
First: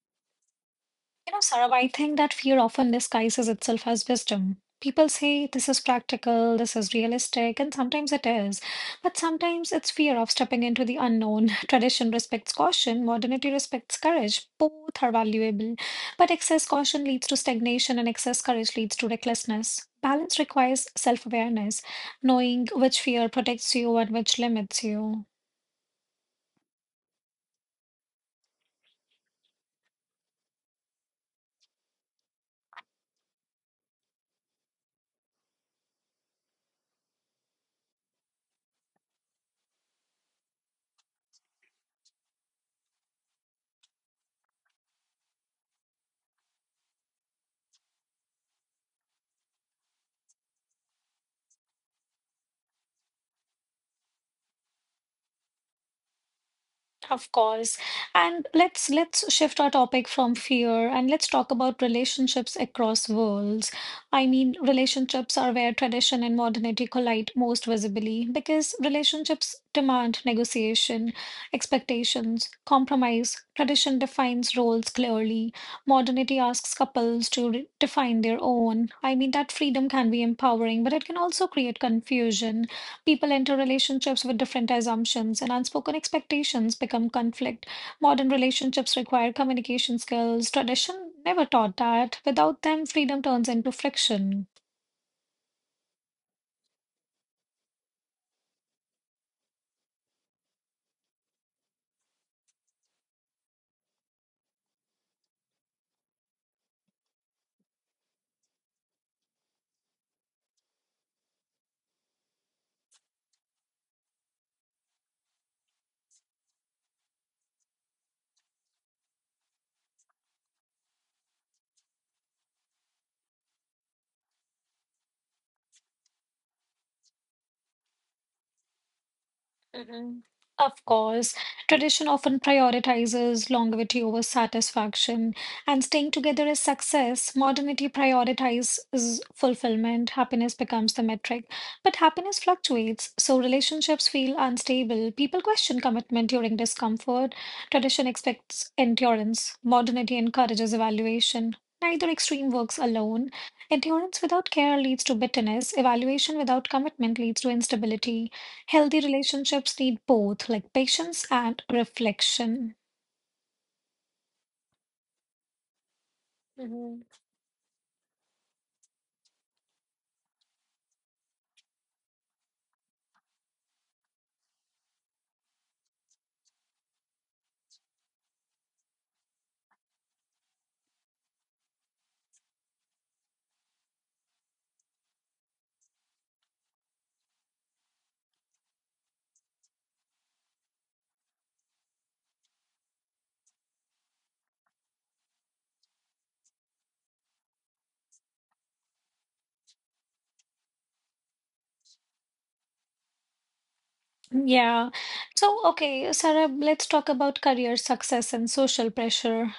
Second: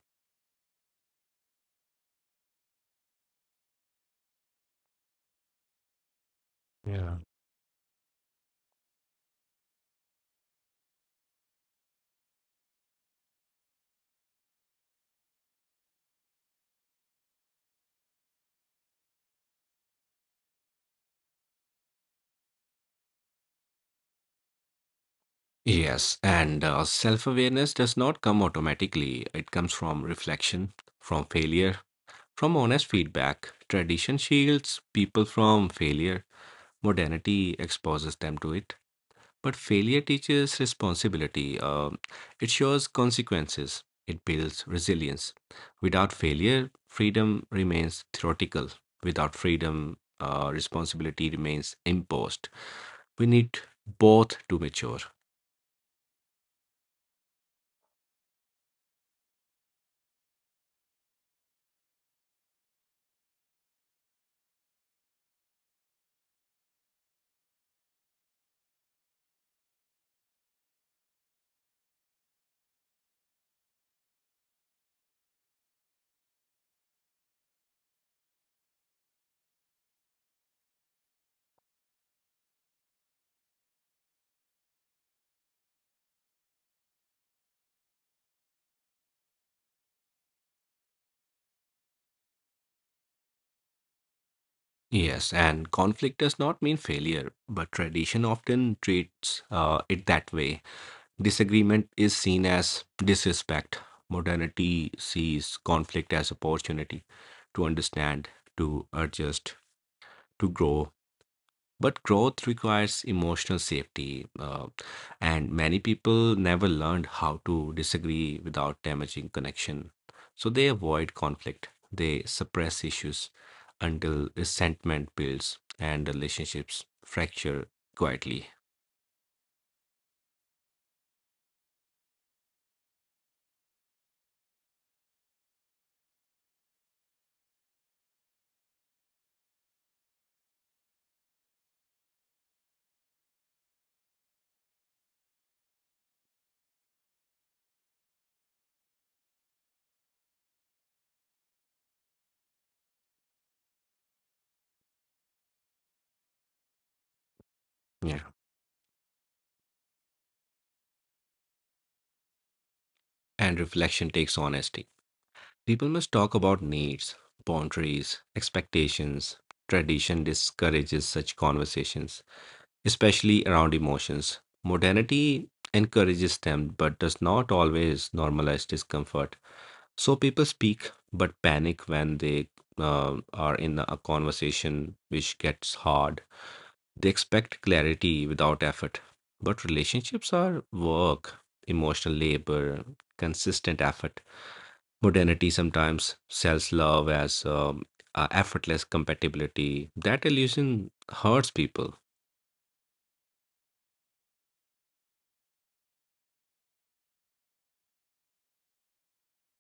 You know, Sarab, I think that fear often disguises itself as wisdom. People say this is practical, this is Yeah. realistic, and sometimes it is. But sometimes it's fear of stepping into the unknown. (laughs) Tradition respects caution, modernity respects courage. Both are valuable. But excess caution leads to stagnation, and excess courage leads to recklessness. Balance requires self awareness, knowing which fear protects you and which limits you. Yes, and self awareness does not come automatically. It comes from reflection, from failure, from honest feedback. Tradition shields people from failure, modernity exposes them to it. But failure teaches responsibility. It shows consequences. It builds resilience. Without failure, freedom remains theoretical. Without freedom, responsibility remains imposed. We need both to mature. Of course. And let's shift our topic from fear and let's talk about relationships across worlds. I mean, relationships are where tradition and modernity collide most visibly because relationships demand negotiation, expectations, compromise. Tradition defines roles clearly. Modernity asks couples to define their own. I mean, that freedom can be empowering, but it can also create confusion. People enter relationships with different assumptions, and unspoken expectations become conflict. Modern relationships require communication skills. Tradition never taught that. Without them, freedom turns into friction. Yes, and conflict does not mean failure, but tradition often treats it that way. Disagreement is seen as disrespect. Modernity sees conflict as opportunity to understand, to adjust, to grow. But growth requires emotional safety, and many people never learned how to disagree without damaging connection. So they avoid conflict, they suppress issues until resentment builds and relationships fracture quietly. Mhm. Of course, tradition often prioritizes longevity over satisfaction, and staying together is success. Modernity prioritizes fulfillment. Happiness becomes the metric. But happiness fluctuates, so relationships feel unstable. People question commitment during discomfort. Tradition expects endurance. Modernity encourages evaluation. Neither extreme works alone. Endurance without care leads to bitterness. Evaluation without commitment leads to Yeah. instability. Healthy relationships need both, like patience and reflection. And reflection takes honesty. People must talk about Mhm. needs, boundaries, expectations. Tradition discourages such conversations, especially around emotions. Modernity encourages them but does not always normalize discomfort. So people speak but panic when they are in a conversation which gets hard. They expect clarity without effort. But relationships are work, emotional labor, consistent effort. Modernity sometimes sells love as effortless compatibility. That illusion hurts people. Yeah. So, okay, Sarab, let's talk about career success and social pressure.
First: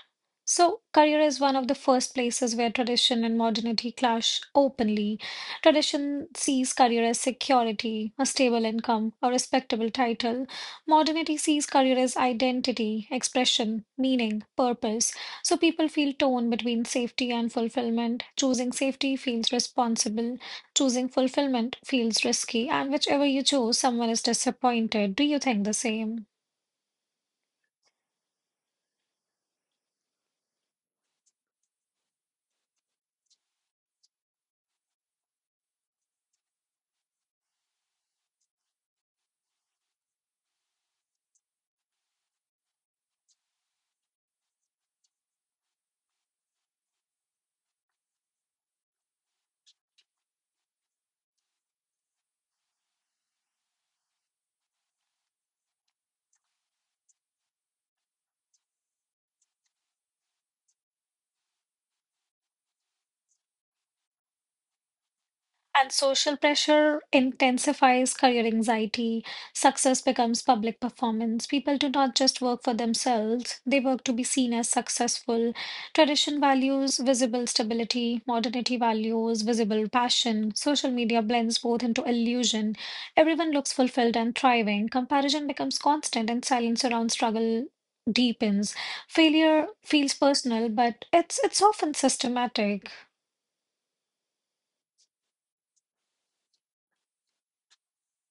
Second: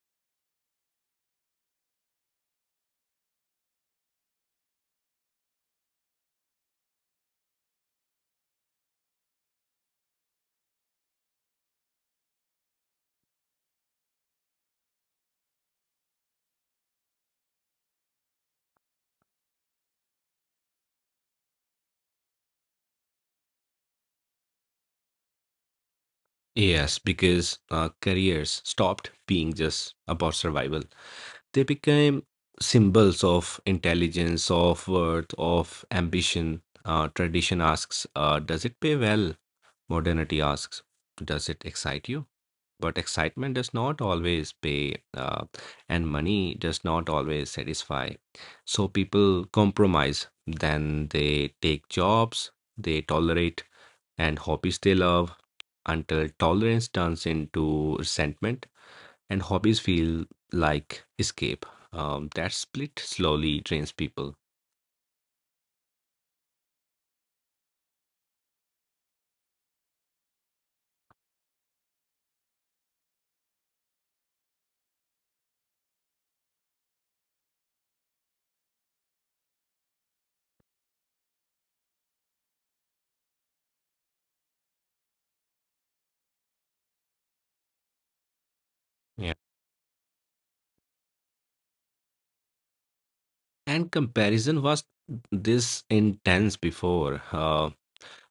So, career is one of the first places where tradition and modernity clash openly. Tradition sees career as security, a stable income, a respectable title. Modernity sees career as identity, expression, meaning, purpose. So, people feel torn between safety and fulfillment. Choosing safety feels responsible. Choosing fulfillment feels risky, and whichever you choose, someone is disappointed. Do you think the same? Yes, because careers stopped being just about survival. They became symbols of intelligence, of worth, of ambition. Tradition asks, does it pay well? Modernity asks, does it excite you? But excitement does not always pay, and money does not always satisfy. So people compromise. Then they take jobs they tolerate and hobbies they love until tolerance turns into resentment and hobbies feel like escape. That split slowly drains people. And social pressure intensifies career anxiety. Success becomes public performance. People do not just work for themselves, they work to be seen as successful. Tradition values visible stability, modernity values visible passion. Social media blends both into illusion. Everyone looks fulfilled and thriving. Comparison becomes constant, and silence around struggle deepens. Yeah. Failure feels personal, but it's often systematic. And comparison was this intense before. Uh,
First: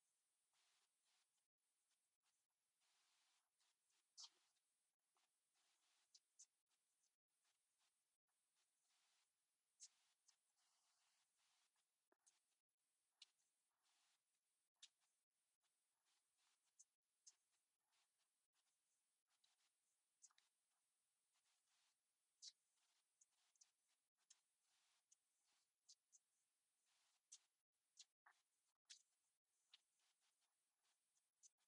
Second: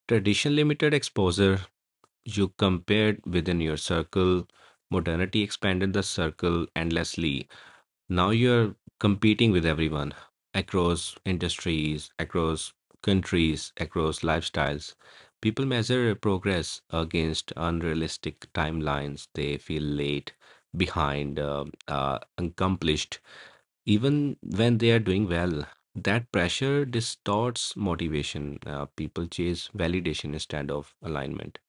tradition limited exposure. You compared within your circle. Modernity expanded the circle endlessly. Now you're competing with everyone across industries, across countries, across lifestyles. People measure progress against unrealistic timelines. They feel late, behind, accomplished, even when they are doing well. That pressure distorts motivation. People chase validation instead of alignment.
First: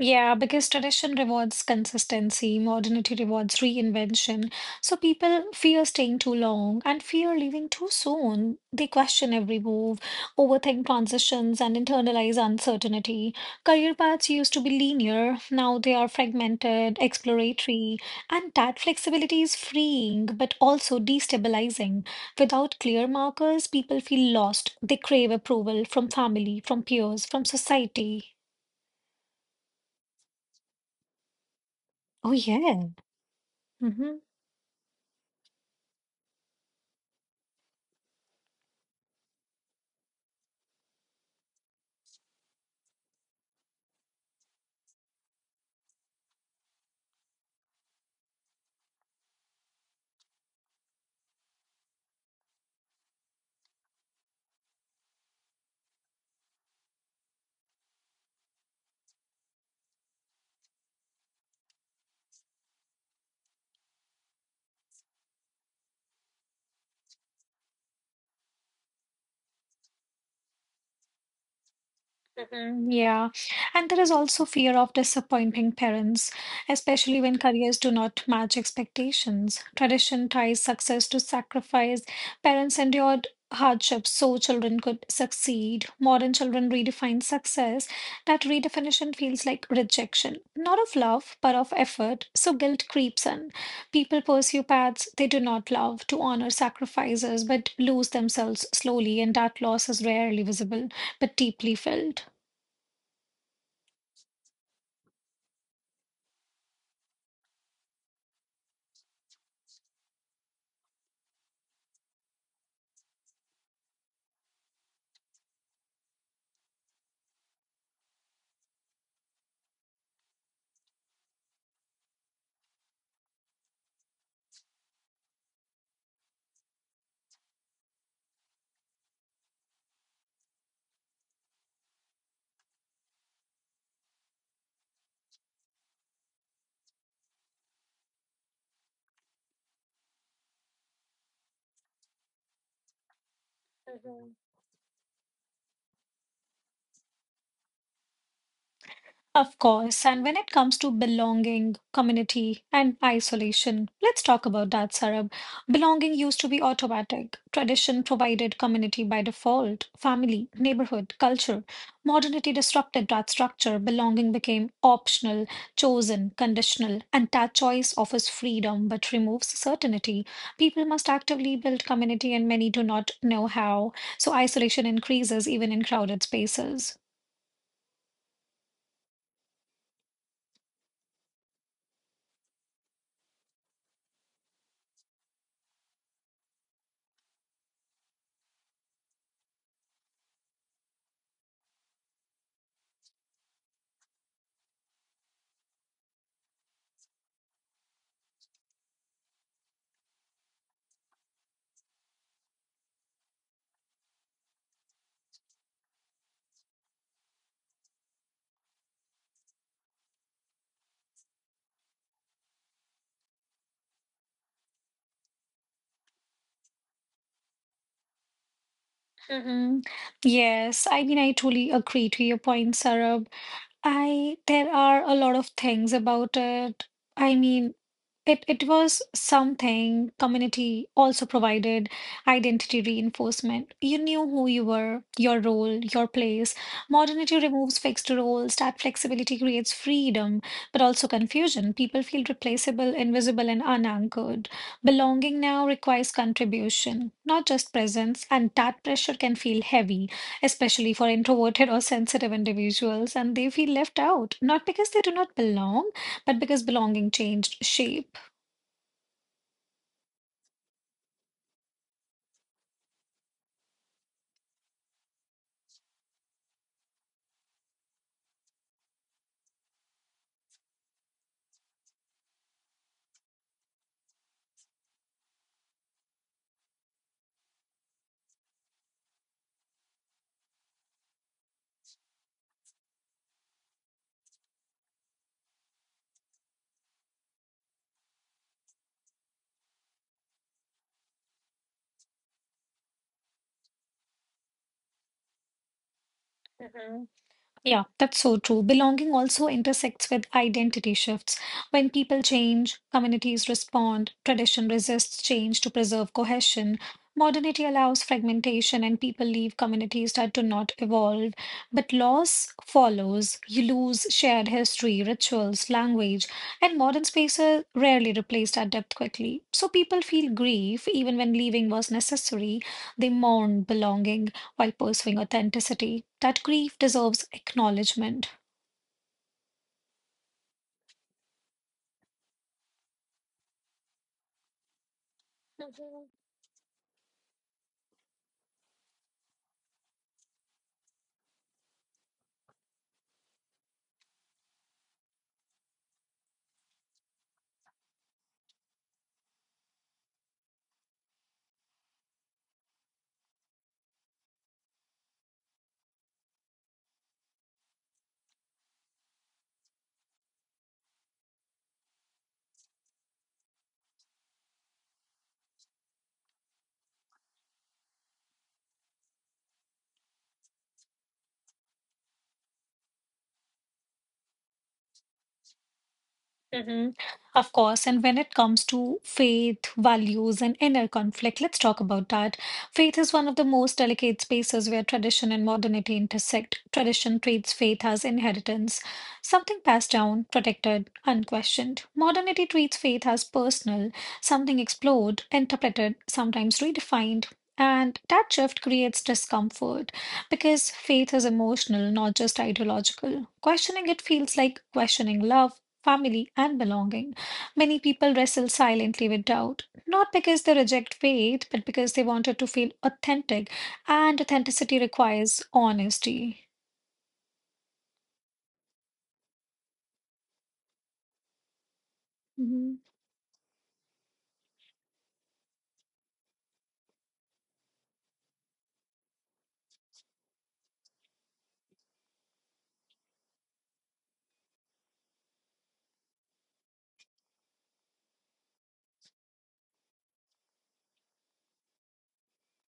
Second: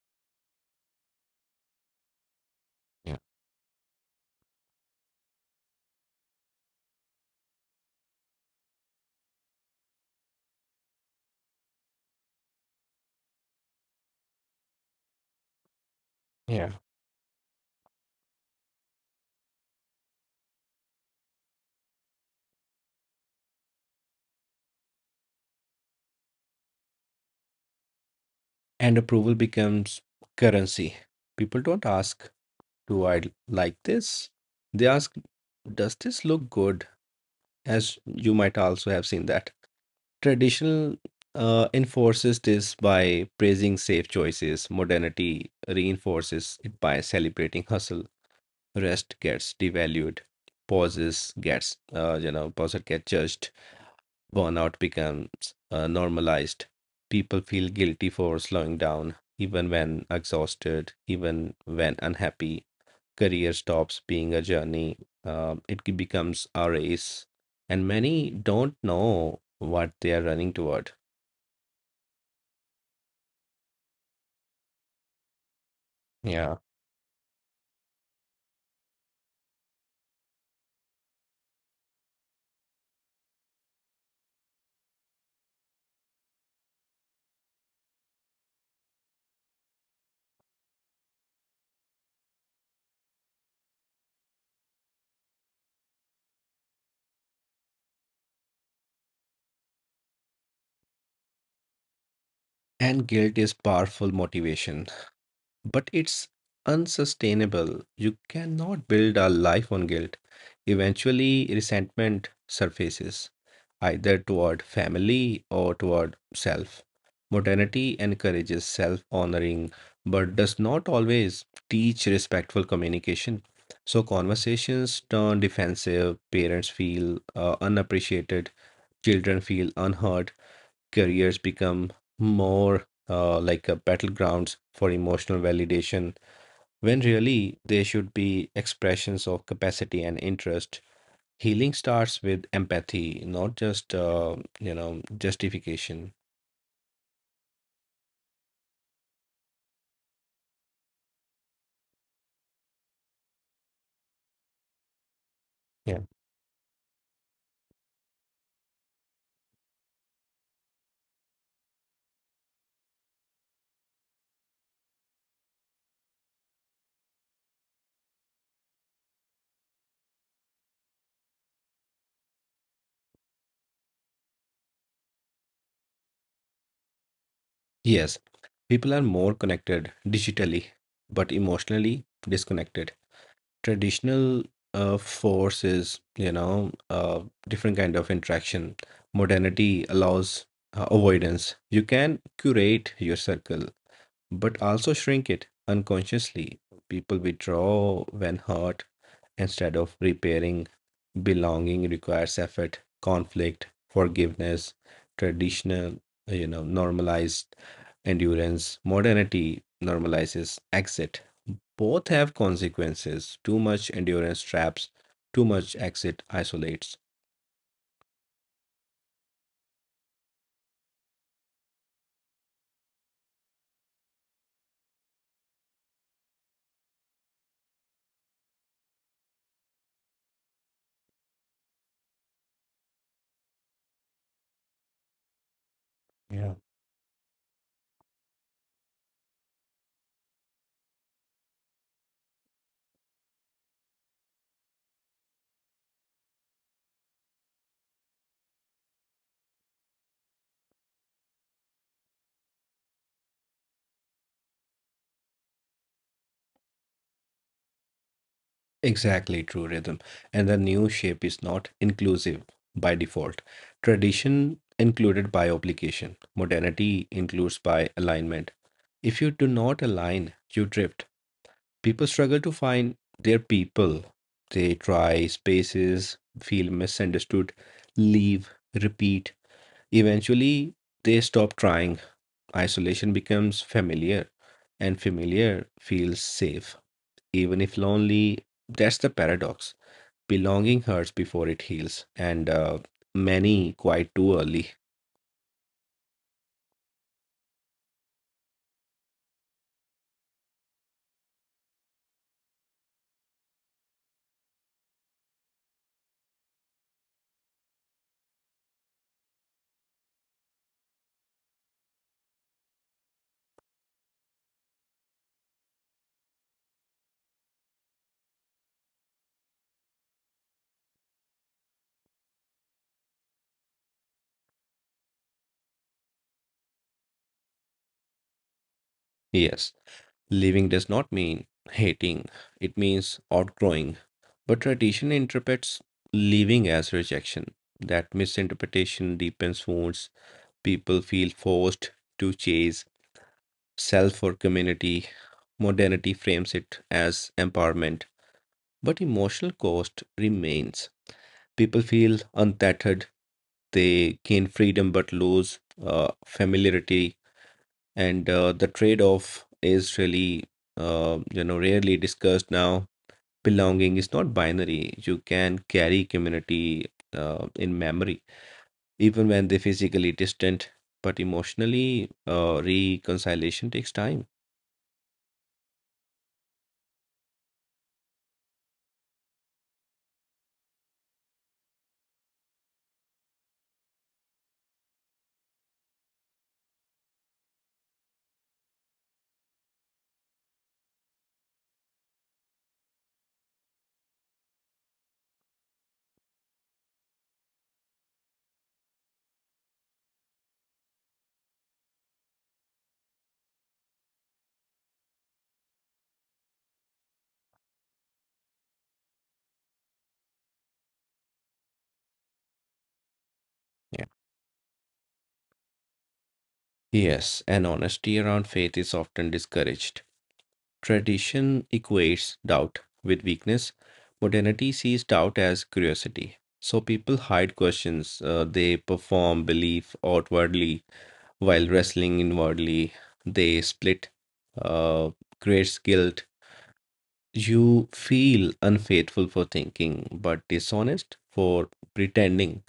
Yeah, because tradition rewards consistency, modernity Yeah. rewards reinvention. So people fear staying too long and fear leaving too soon. They question every move, overthink transitions, and internalize uncertainty. Career paths used to be linear, now they are Yeah. fragmented, exploratory, and that flexibility is freeing but also destabilizing. Without clear markers, people feel lost. They crave approval from family, from peers, from society. And approval becomes currency. People don't ask, Oh, yeah. "Do I like Hmm. this?" They ask, "Does this look good?" As you might also have seen that. Traditional enforces this by praising safe choices, modernity reinforces it by celebrating hustle. Rest gets devalued, pauses gets, pauses get judged, burnout becomes normalized. People feel guilty for slowing down, even when exhausted, even when unhappy. Career stops being a journey, it becomes a race. And many don't know what they are running toward. Mhm, yeah. And there is also fear of disappointing parents, Yeah. especially when careers do not match expectations. Tradition ties success to sacrifice. Parents endured hardships so children could succeed. Modern children redefine success. That redefinition feels like rejection, not of love, but of effort. So guilt creeps in. People pursue paths they do not love to honor sacrifices, but lose themselves slowly, and that loss is rarely visible, but deeply felt. And guilt is powerful motivation, but it's unsustainable. You cannot build a life on guilt. Eventually, resentment surfaces, either toward family or toward self. Modernity encourages self honoring but does not always teach respectful communication. So, conversations turn defensive, parents feel unappreciated, children feel unheard, careers become more like a battlegrounds for emotional validation when really they should be expressions of capacity and interest. Healing starts with empathy, not just justification. Of course, and when it comes to belonging, community, and isolation, let's talk about that, Sarab. Yeah. Belonging used to be automatic. Tradition provided community by default, family, neighborhood, culture. Modernity disrupted that structure. Belonging became optional, chosen, conditional, and that choice offers freedom but removes certainty. People must actively build community, and many do not know how. So isolation increases even in crowded spaces. Yes, people are more connected digitally, but emotionally disconnected. Traditional forces, different kind of interaction. Modernity allows avoidance. You can curate your circle, but also shrink it unconsciously. People withdraw when hurt instead of repairing. Belonging requires effort, conflict, forgiveness, traditional, you know, normalized endurance. Modernity normalizes exit. Both have consequences. Too much endurance traps, too much exit isolates. Mhm. Yes, I mean, I truly agree to your point, Sarah. I There are a lot of things about it. I mean, it was something community also provided identity reinforcement. You knew who you were, your role, your place. Yeah. Modernity removes fixed roles. That flexibility creates freedom, but also confusion. People feel replaceable, invisible, and unanchored. Belonging now requires contribution, not just presence, and that pressure can feel heavy especially for introverted or sensitive individuals, and they feel left out, not because they do not belong, but because belonging changed shape. Exactly true rhythm. And the new shape is not inclusive by default. Tradition included by obligation, modernity includes by alignment. If you do not align, you drift. People struggle to find their people. They try spaces, feel misunderstood, leave, repeat. Eventually, they stop trying. Isolation becomes familiar, and familiar feels safe, even if lonely. That's the paradox. Belonging hurts before it heals, and many quite too early. Yeah, that's so true. Belonging also intersects with identity shifts. When people change, communities respond, tradition resists change to preserve cohesion. Modernity allows fragmentation, and people leave communities that do not evolve. But loss follows. You lose shared history, rituals, language, and modern spaces rarely replace that depth quickly. So people feel grief even when leaving was necessary. They mourn belonging while pursuing authenticity. That grief deserves acknowledgement. Yes. Living does not mean hating, it means outgrowing. But tradition interprets Mhm. living as rejection. That misinterpretation deepens wounds. People feel forced to chase self or community. Modernity frames it as empowerment, but emotional cost remains. People feel untethered, they gain freedom but lose familiarity, and the trade off is really, rarely discussed. Now belonging is not binary. You can carry community in memory, even when they physically distant, but emotionally, reconciliation takes time. Mhm. Of course, and when it comes to faith, values, and inner conflict, let's talk about that. Faith is one of the most delicate spaces where tradition and modernity intersect. Tradition treats faith as inheritance, something passed down, protected, unquestioned. Modernity treats faith as personal, something explored, interpreted, sometimes redefined. And that shift creates discomfort because faith is emotional, not just ideological. Questioning it feels like questioning love, family, and belonging. Many people wrestle silently with doubt, not because they reject faith, but because they wanted to feel authentic, Yeah. and authenticity requires honesty. Yes, and honesty around faith is often discouraged. Tradition equates Mhm. doubt with weakness. Modernity sees doubt as curiosity. So people hide questions. They perform belief outwardly while wrestling inwardly. They split, uh, creates guilt. You feel unfaithful for thinking, but dishonest for pretending.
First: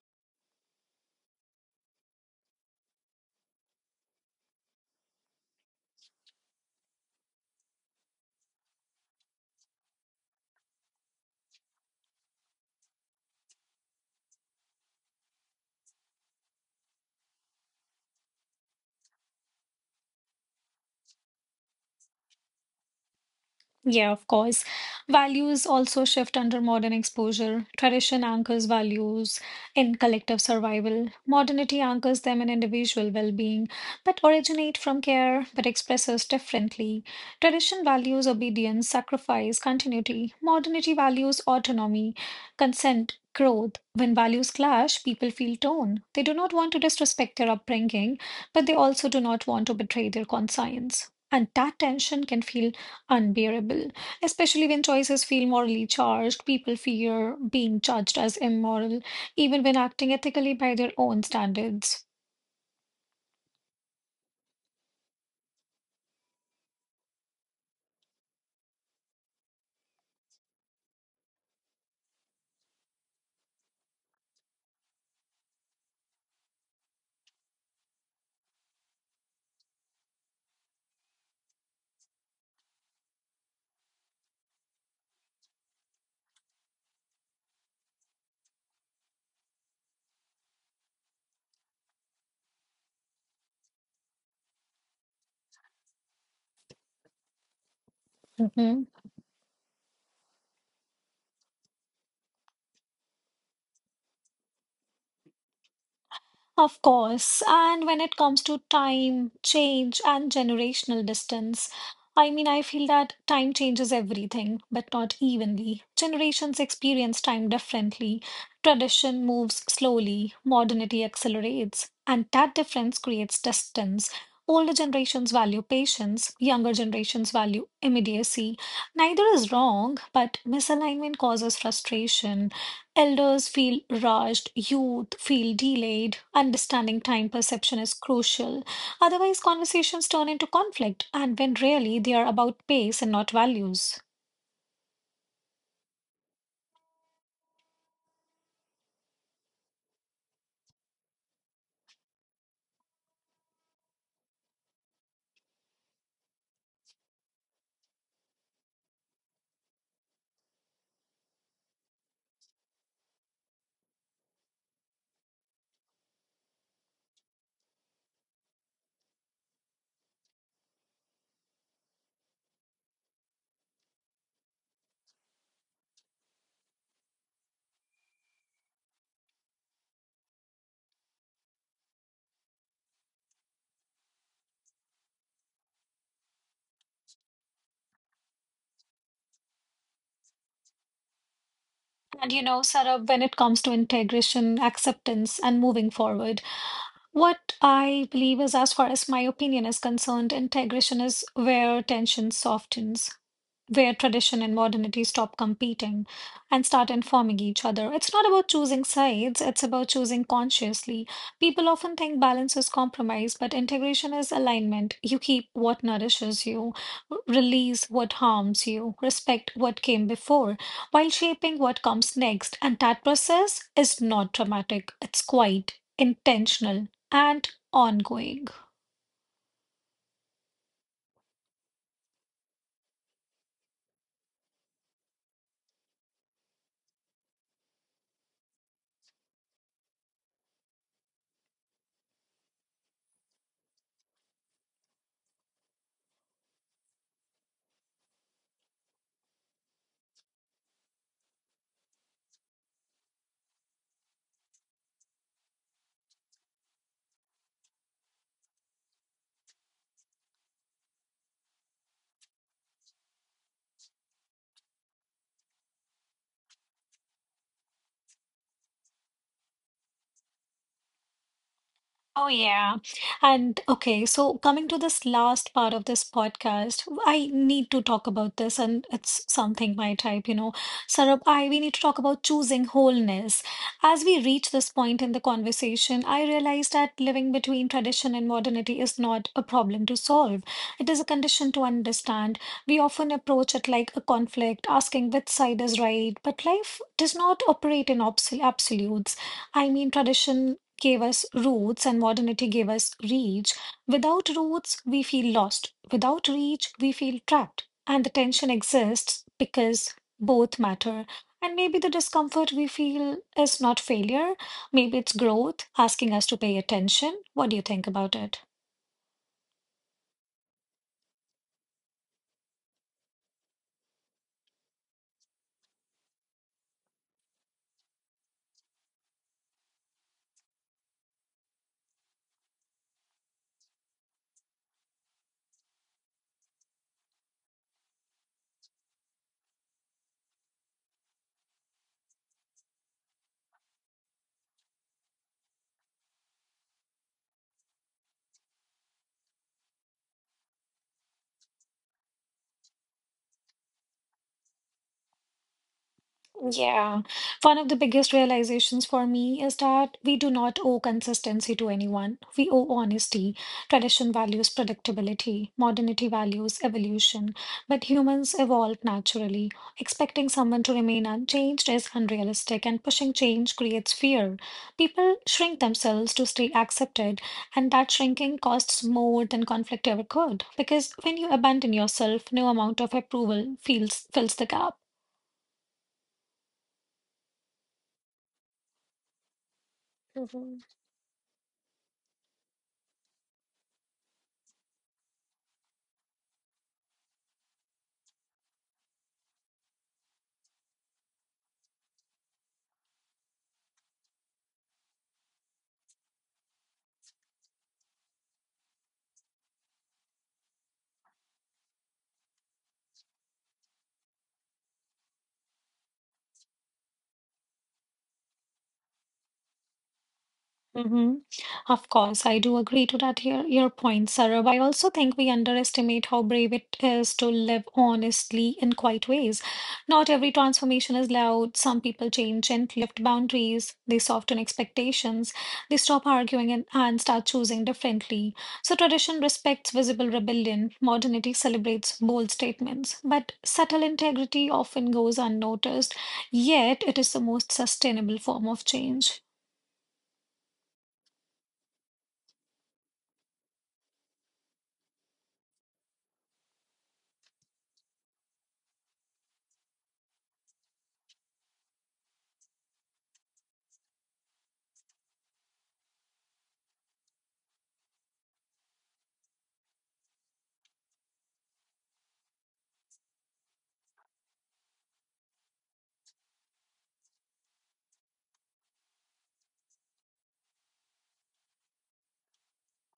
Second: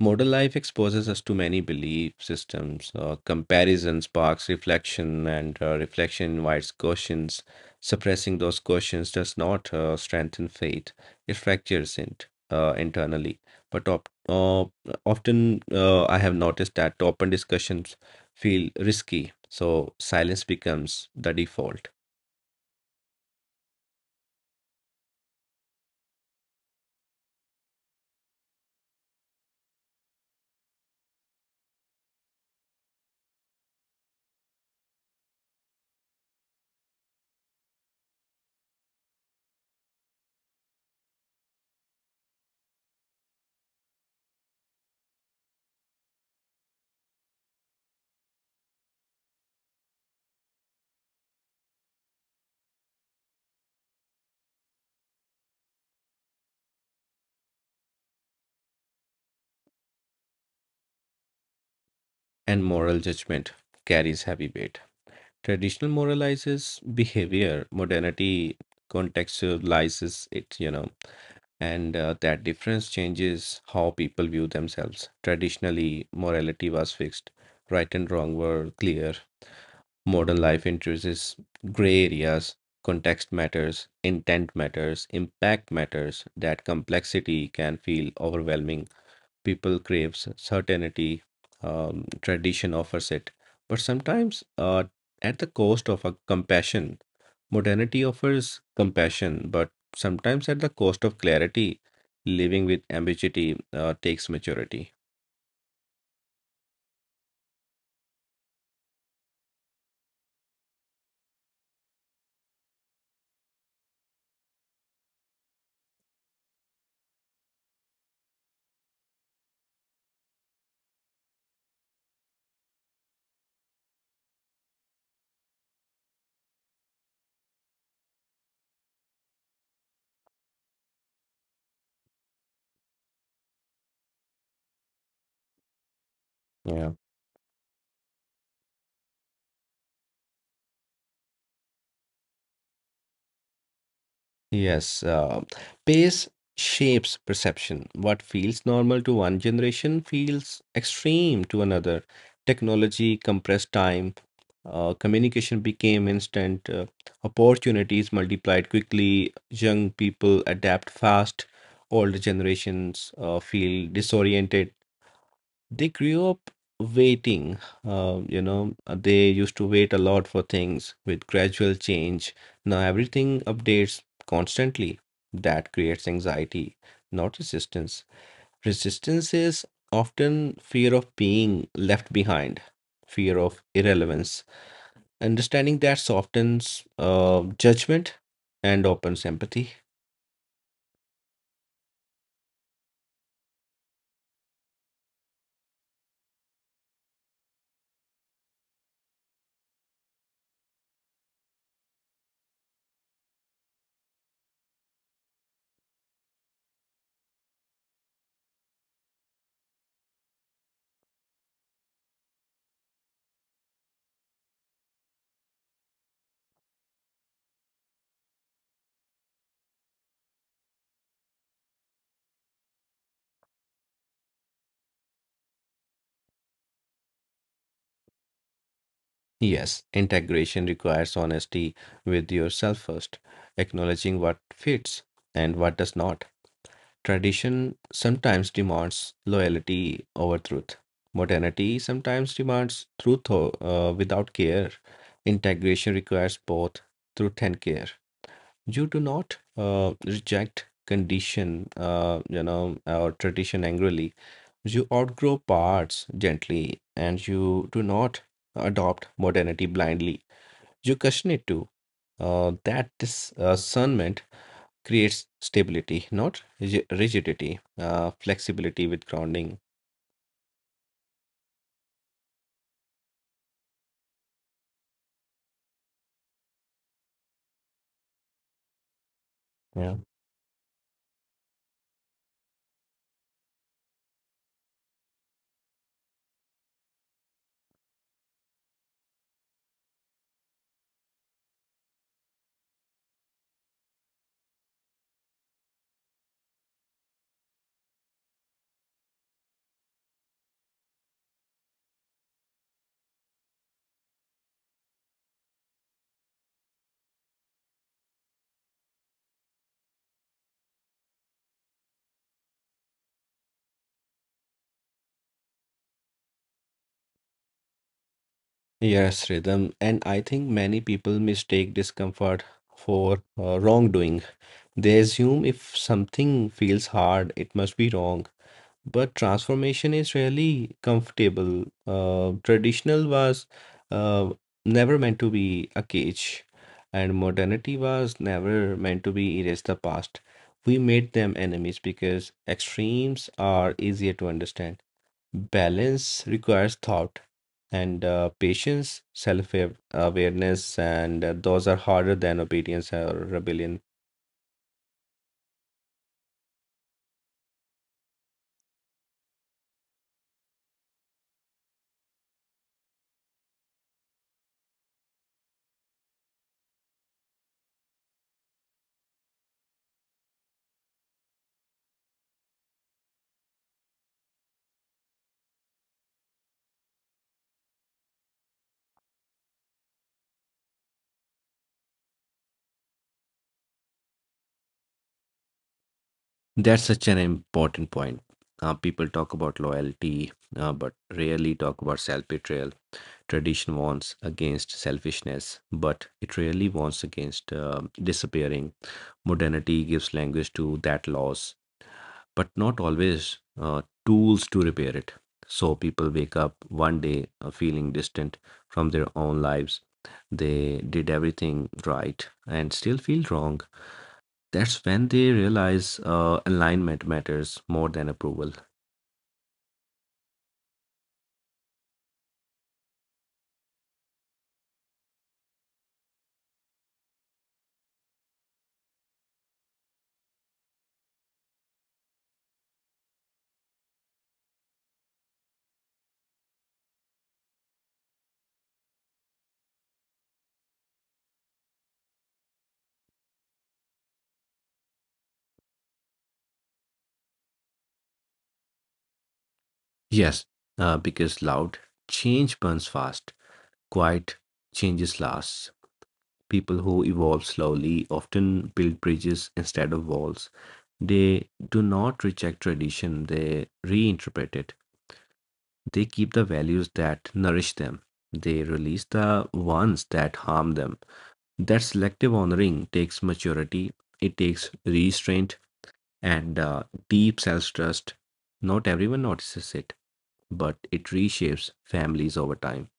Modern life exposes us to many belief systems. Comparison sparks reflection, and reflection invites questions. Suppressing those questions does not strengthen faith, it fractures it internally. But I have noticed that open discussions feel risky, so silence becomes the default. Yeah, of course. Values also shift under modern exposure. Tradition anchors values in collective survival. Modernity anchors them in individual well-being, but originate from care, but expresses differently. Tradition values obedience, sacrifice, continuity. Modernity values autonomy, consent, growth. When values clash, people feel torn. They do not want to disrespect their upbringing, but they also do not want to betray their conscience. And that tension can feel unbearable, especially when choices feel morally charged. People fear being judged as immoral, even when acting ethically by their own standards. And moral judgment carries heavy weight. Traditional moralizes behavior, modernity contextualizes it, you know, and that difference changes how people view themselves. Traditionally, morality was fixed, right and wrong were clear. Modern life introduces gray areas, context matters, intent matters, impact matters. That complexity can feel overwhelming. People craves certainty. Tradition offers it but sometimes at the cost of a compassion. Modernity offers Mm-hmm. compassion but sometimes at the cost of clarity. Living with ambiguity takes maturity. Of course. And when it comes to time, change, and generational distance, I mean, I feel that time changes everything, but not evenly. Generations experience time differently. Tradition moves slowly, modernity accelerates, and that difference creates distance. Older generations value patience, younger generations value immediacy. Neither is wrong, but misalignment causes frustration. Elders feel rushed, youth feel delayed. Yeah. Understanding time perception is crucial. Otherwise, conversations turn into conflict, and when really they are about pace and not values. Yes. Pace shapes perception. What feels normal to one generation feels extreme to another. Technology compressed time. Communication became instant. Opportunities multiplied quickly. Young people adapt fast. Older generations feel disoriented. They grew up waiting. They used to wait a lot for things with gradual change. Now everything updates constantly. That creates anxiety, not resistance. Resistance is often fear of being left behind, fear of irrelevance. Understanding that softens judgment and opens empathy. And you know, Sarah, when it comes to integration, acceptance, and moving forward, what I believe is, as far as my opinion is concerned, integration is where tension softens, where tradition and modernity stop competing and start informing each other. It's not about choosing sides, it's about choosing consciously. People often think balance is compromise, but integration is alignment. You keep what nourishes you, release what harms you, respect what came before, while shaping what comes next. And that process is not dramatic, it's quite intentional and ongoing. Yes, integration requires honesty with yourself first, acknowledging what fits and what does not. Tradition sometimes demands loyalty over truth. Modernity sometimes demands truth without care. Integration requires both truth and care. You do not reject condition, or tradition angrily. You outgrow parts gently, and you do not adopt modernity blindly. You question it too. That discernment creates stability, not rigidity, flexibility with grounding. Oh, yeah. And okay, so coming to this last part of this podcast, I need to talk about this, and it's something my Yeah. type, you know. Sarab, we need to talk about choosing wholeness. As we reach this point in the conversation, I realized that living between tradition and modernity is not a problem to solve. It is a condition to understand. We often approach it like a conflict, asking which side is right, but life does not operate in absolutes. I mean, tradition gave us roots and modernity gave us reach. Without roots, we feel lost. Without reach, we feel trapped. And the tension exists because both matter. And maybe the discomfort we feel is not failure, maybe it's growth asking us to pay attention. What do you think about it? Yes, Rhythm. And I think many people mistake discomfort for wrongdoing. They assume if something feels hard, it must be wrong. But transformation is really comfortable. Traditional was uh, never meant to be a cage, and modernity was never meant to be erase the past. We made them enemies because extremes are easier to understand. Balance requires thought and patience, self-awareness, and those are harder than obedience or rebellion. Yeah, one of the biggest realizations for me is that we do not owe consistency to anyone. We owe honesty. Tradition values predictability, modernity values evolution, but humans evolve naturally. Expecting someone to remain unchanged is unrealistic, and pushing change creates fear. People shrink themselves to stay accepted, and that shrinking costs more than conflict ever could, because when you abandon yourself, no amount of approval feels fills the gap. That's such an important point. People talk about loyalty, Mhm. But rarely talk about self betrayal. Tradition warns against selfishness, but it rarely warns against disappearing. Modernity gives language to that loss, but not always tools to repair it. So people wake up one day feeling distant from their own lives. They did everything right and still feel wrong. That's when they realize alignment matters more than approval. Mm-hmm. Of course, I do agree to that your point, Sarab. I also think we underestimate how brave it is to live honestly in quiet ways. Not every transformation is loud. Some people change gently, lift boundaries, they soften expectations, they stop arguing and start choosing differently. So tradition respects visible rebellion, modernity celebrates bold statements, but subtle integrity often goes unnoticed, yet it is the most sustainable form of change. Yes. Because loud change burns fast, quiet changes lasts. People who evolve slowly often build bridges instead of walls. They do not reject tradition, they reinterpret it. They keep the values that nourish them, they release the ones that harm them. That selective honoring takes maturity, it takes restraint, and deep self trust. Not everyone notices it, but it reshapes families over time.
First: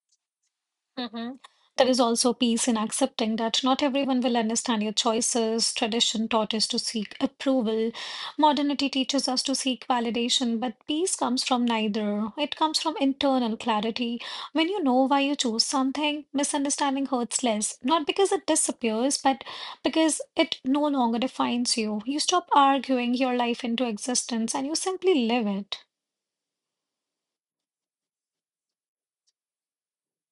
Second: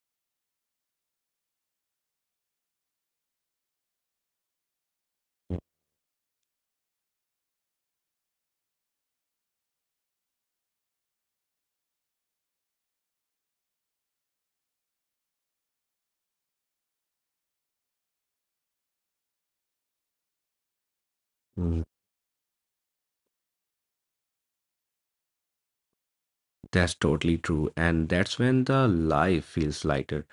Hmm. There is also peace in accepting that not everyone will understand your choices. Tradition taught us to seek approval. Modernity teaches us to seek validation, but peace comes from neither. It comes from internal clarity. When you know why you chose something, misunderstanding hurts less, not because it disappears, but because it no longer defines Mm, you. You stop arguing your life into existence and you simply live it. That's totally true. And that's when the life feels lighter.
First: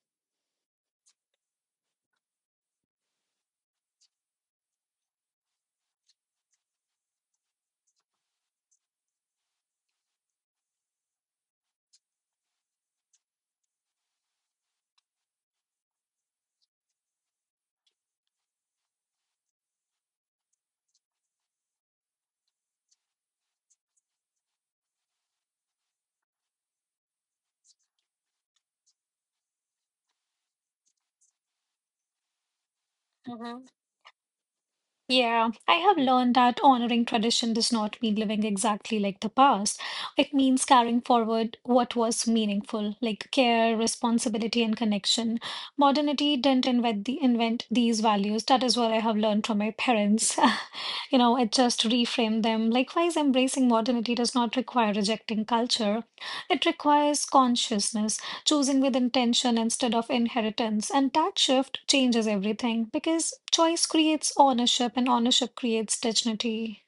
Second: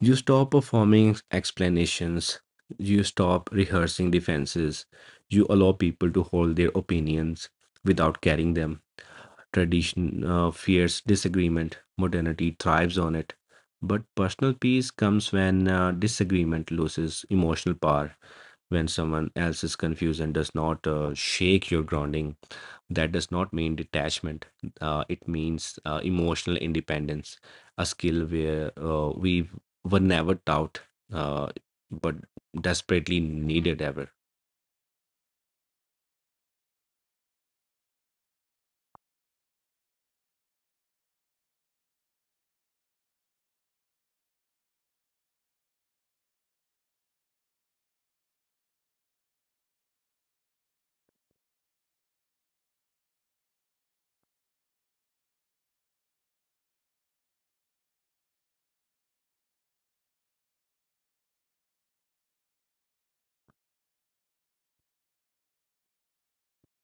You stop performing explanations, you stop rehearsing defenses, you allow people to hold their opinions without carrying them. Tradition fears disagreement, modernity thrives on it. But personal peace comes when disagreement loses emotional power, when someone else is confused and does not shake your grounding. That does not mean detachment, it means emotional independence, a skill where we were never taught, uh, but desperately needed ever. Yeah, I have learned that honoring tradition does not mean living exactly like the past. It means carrying forward what was meaningful, like care, responsibility, and connection. Modernity didn't invent these values. That is what I have learned from my parents. (laughs) You know, it just reframed them. Likewise, embracing modernity does not require rejecting culture. It requires consciousness, choosing with intention instead of inheritance. And that shift changes everything because choice creates ownership and ownership creates dignity.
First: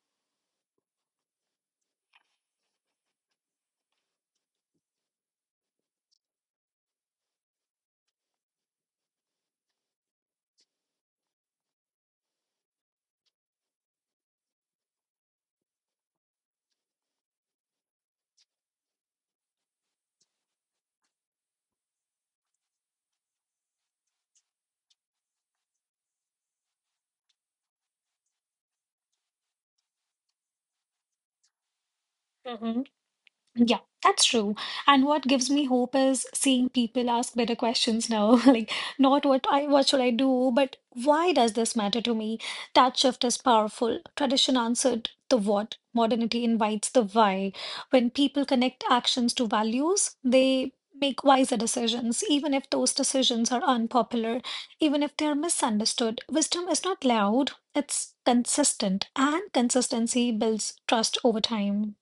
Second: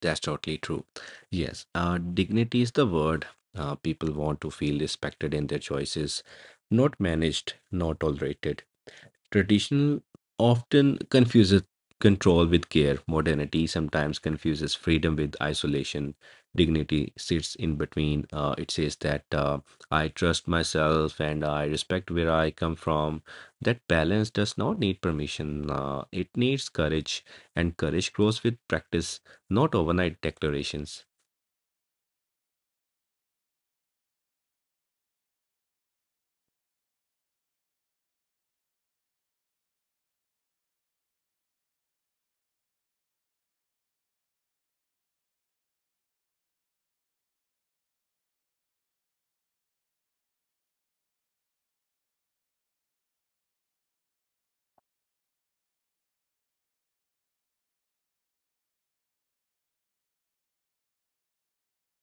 That's totally true. Yes, dignity is the word. Uh, people want to feel respected in their choices, not managed, not tolerated. Traditional often confuses control with care. Modernity sometimes confuses freedom with isolation. Dignity sits in between. It says that I trust myself and I respect where I come from. That balance does not need permission, it needs courage, and courage grows with practice, not overnight declarations. Yeah, that's true. And what gives me hope is seeing people ask better questions now. (laughs) Like, not what should I do, but why does this matter to me? That shift is powerful. Tradition answered the what, modernity invites the why. When people connect actions to values, they make wiser decisions, even if those decisions are unpopular, even if they are misunderstood. Wisdom is not loud, it's consistent, and consistency builds trust over time.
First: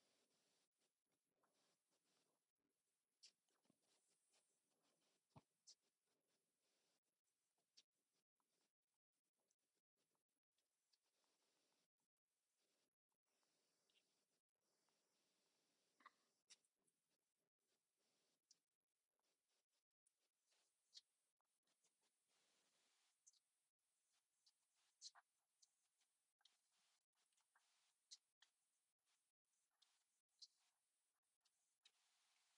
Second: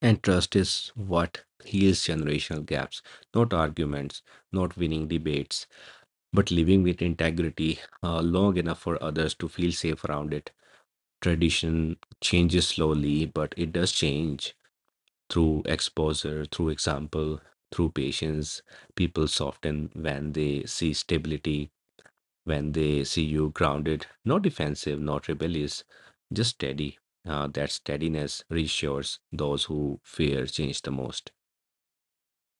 And trust is what heals generational gaps, not arguments, not winning debates, but living with integrity long enough for others to feel safe around it. Tradition changes slowly, but it does change through exposure, through example, through patience. People soften when they see stability, when they see you grounded, not defensive, not rebellious, just steady. That steadiness reassures those who fear change the most.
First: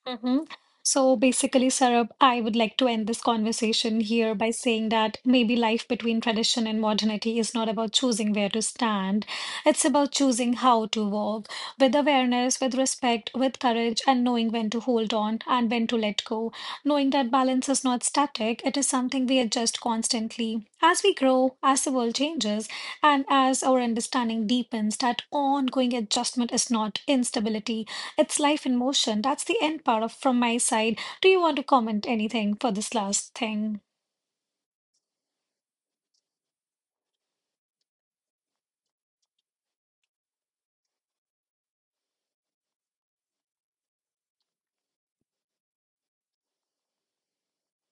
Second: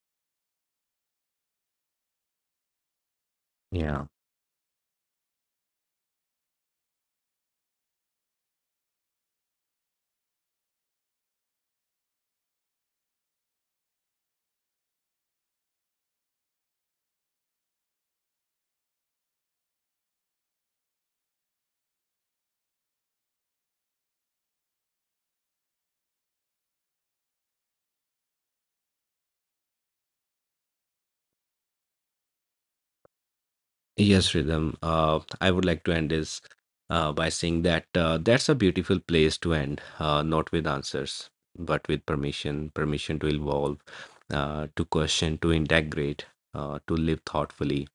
Mhm. So basically, Sarab, I would like to end this conversation Yeah. here by saying that maybe life between tradition and modernity is not about choosing where to stand. It's about choosing how to walk with awareness, with respect, with courage, and knowing when to hold on and when to let go. Knowing that balance is not static, it is something we adjust constantly. As we grow, as the world changes, and as our understanding deepens, that ongoing adjustment is not instability. It's life in motion. That's the end part of from my side. Do you want to comment anything for this last thing? Yes, Rhythm. I would like to end this by saying that that's a beautiful place to end, not with answers, but with permission, permission to evolve, to question, to integrate, to live thoughtfully.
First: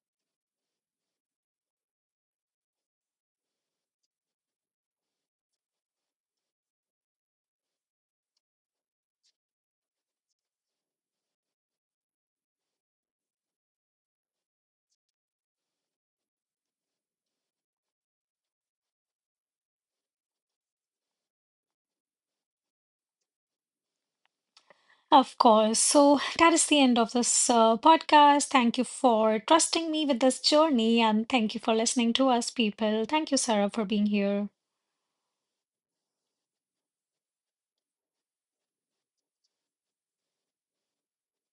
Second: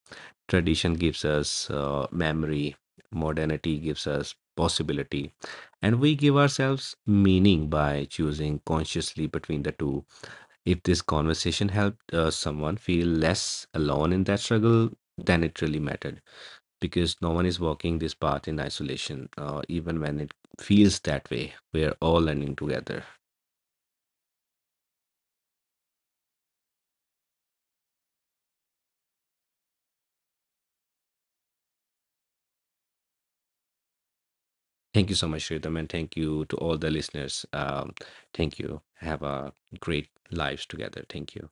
Tradition gives us memory, modernity gives us possibility, and we give ourselves meaning by choosing consciously between the two. If this conversation helped someone feel less alone in that struggle, then it really mattered, because no one is walking this path in isolation, even when it feels that way. We are all learning together. Of course. So that is the end of this podcast. Thank you for trusting me with this journey and thank you for listening to us, people. Thank you, Sarah, for being here. Thank you so much, Shritam, and thank you to all the listeners. Thank you. Have a great lives together. Thank you.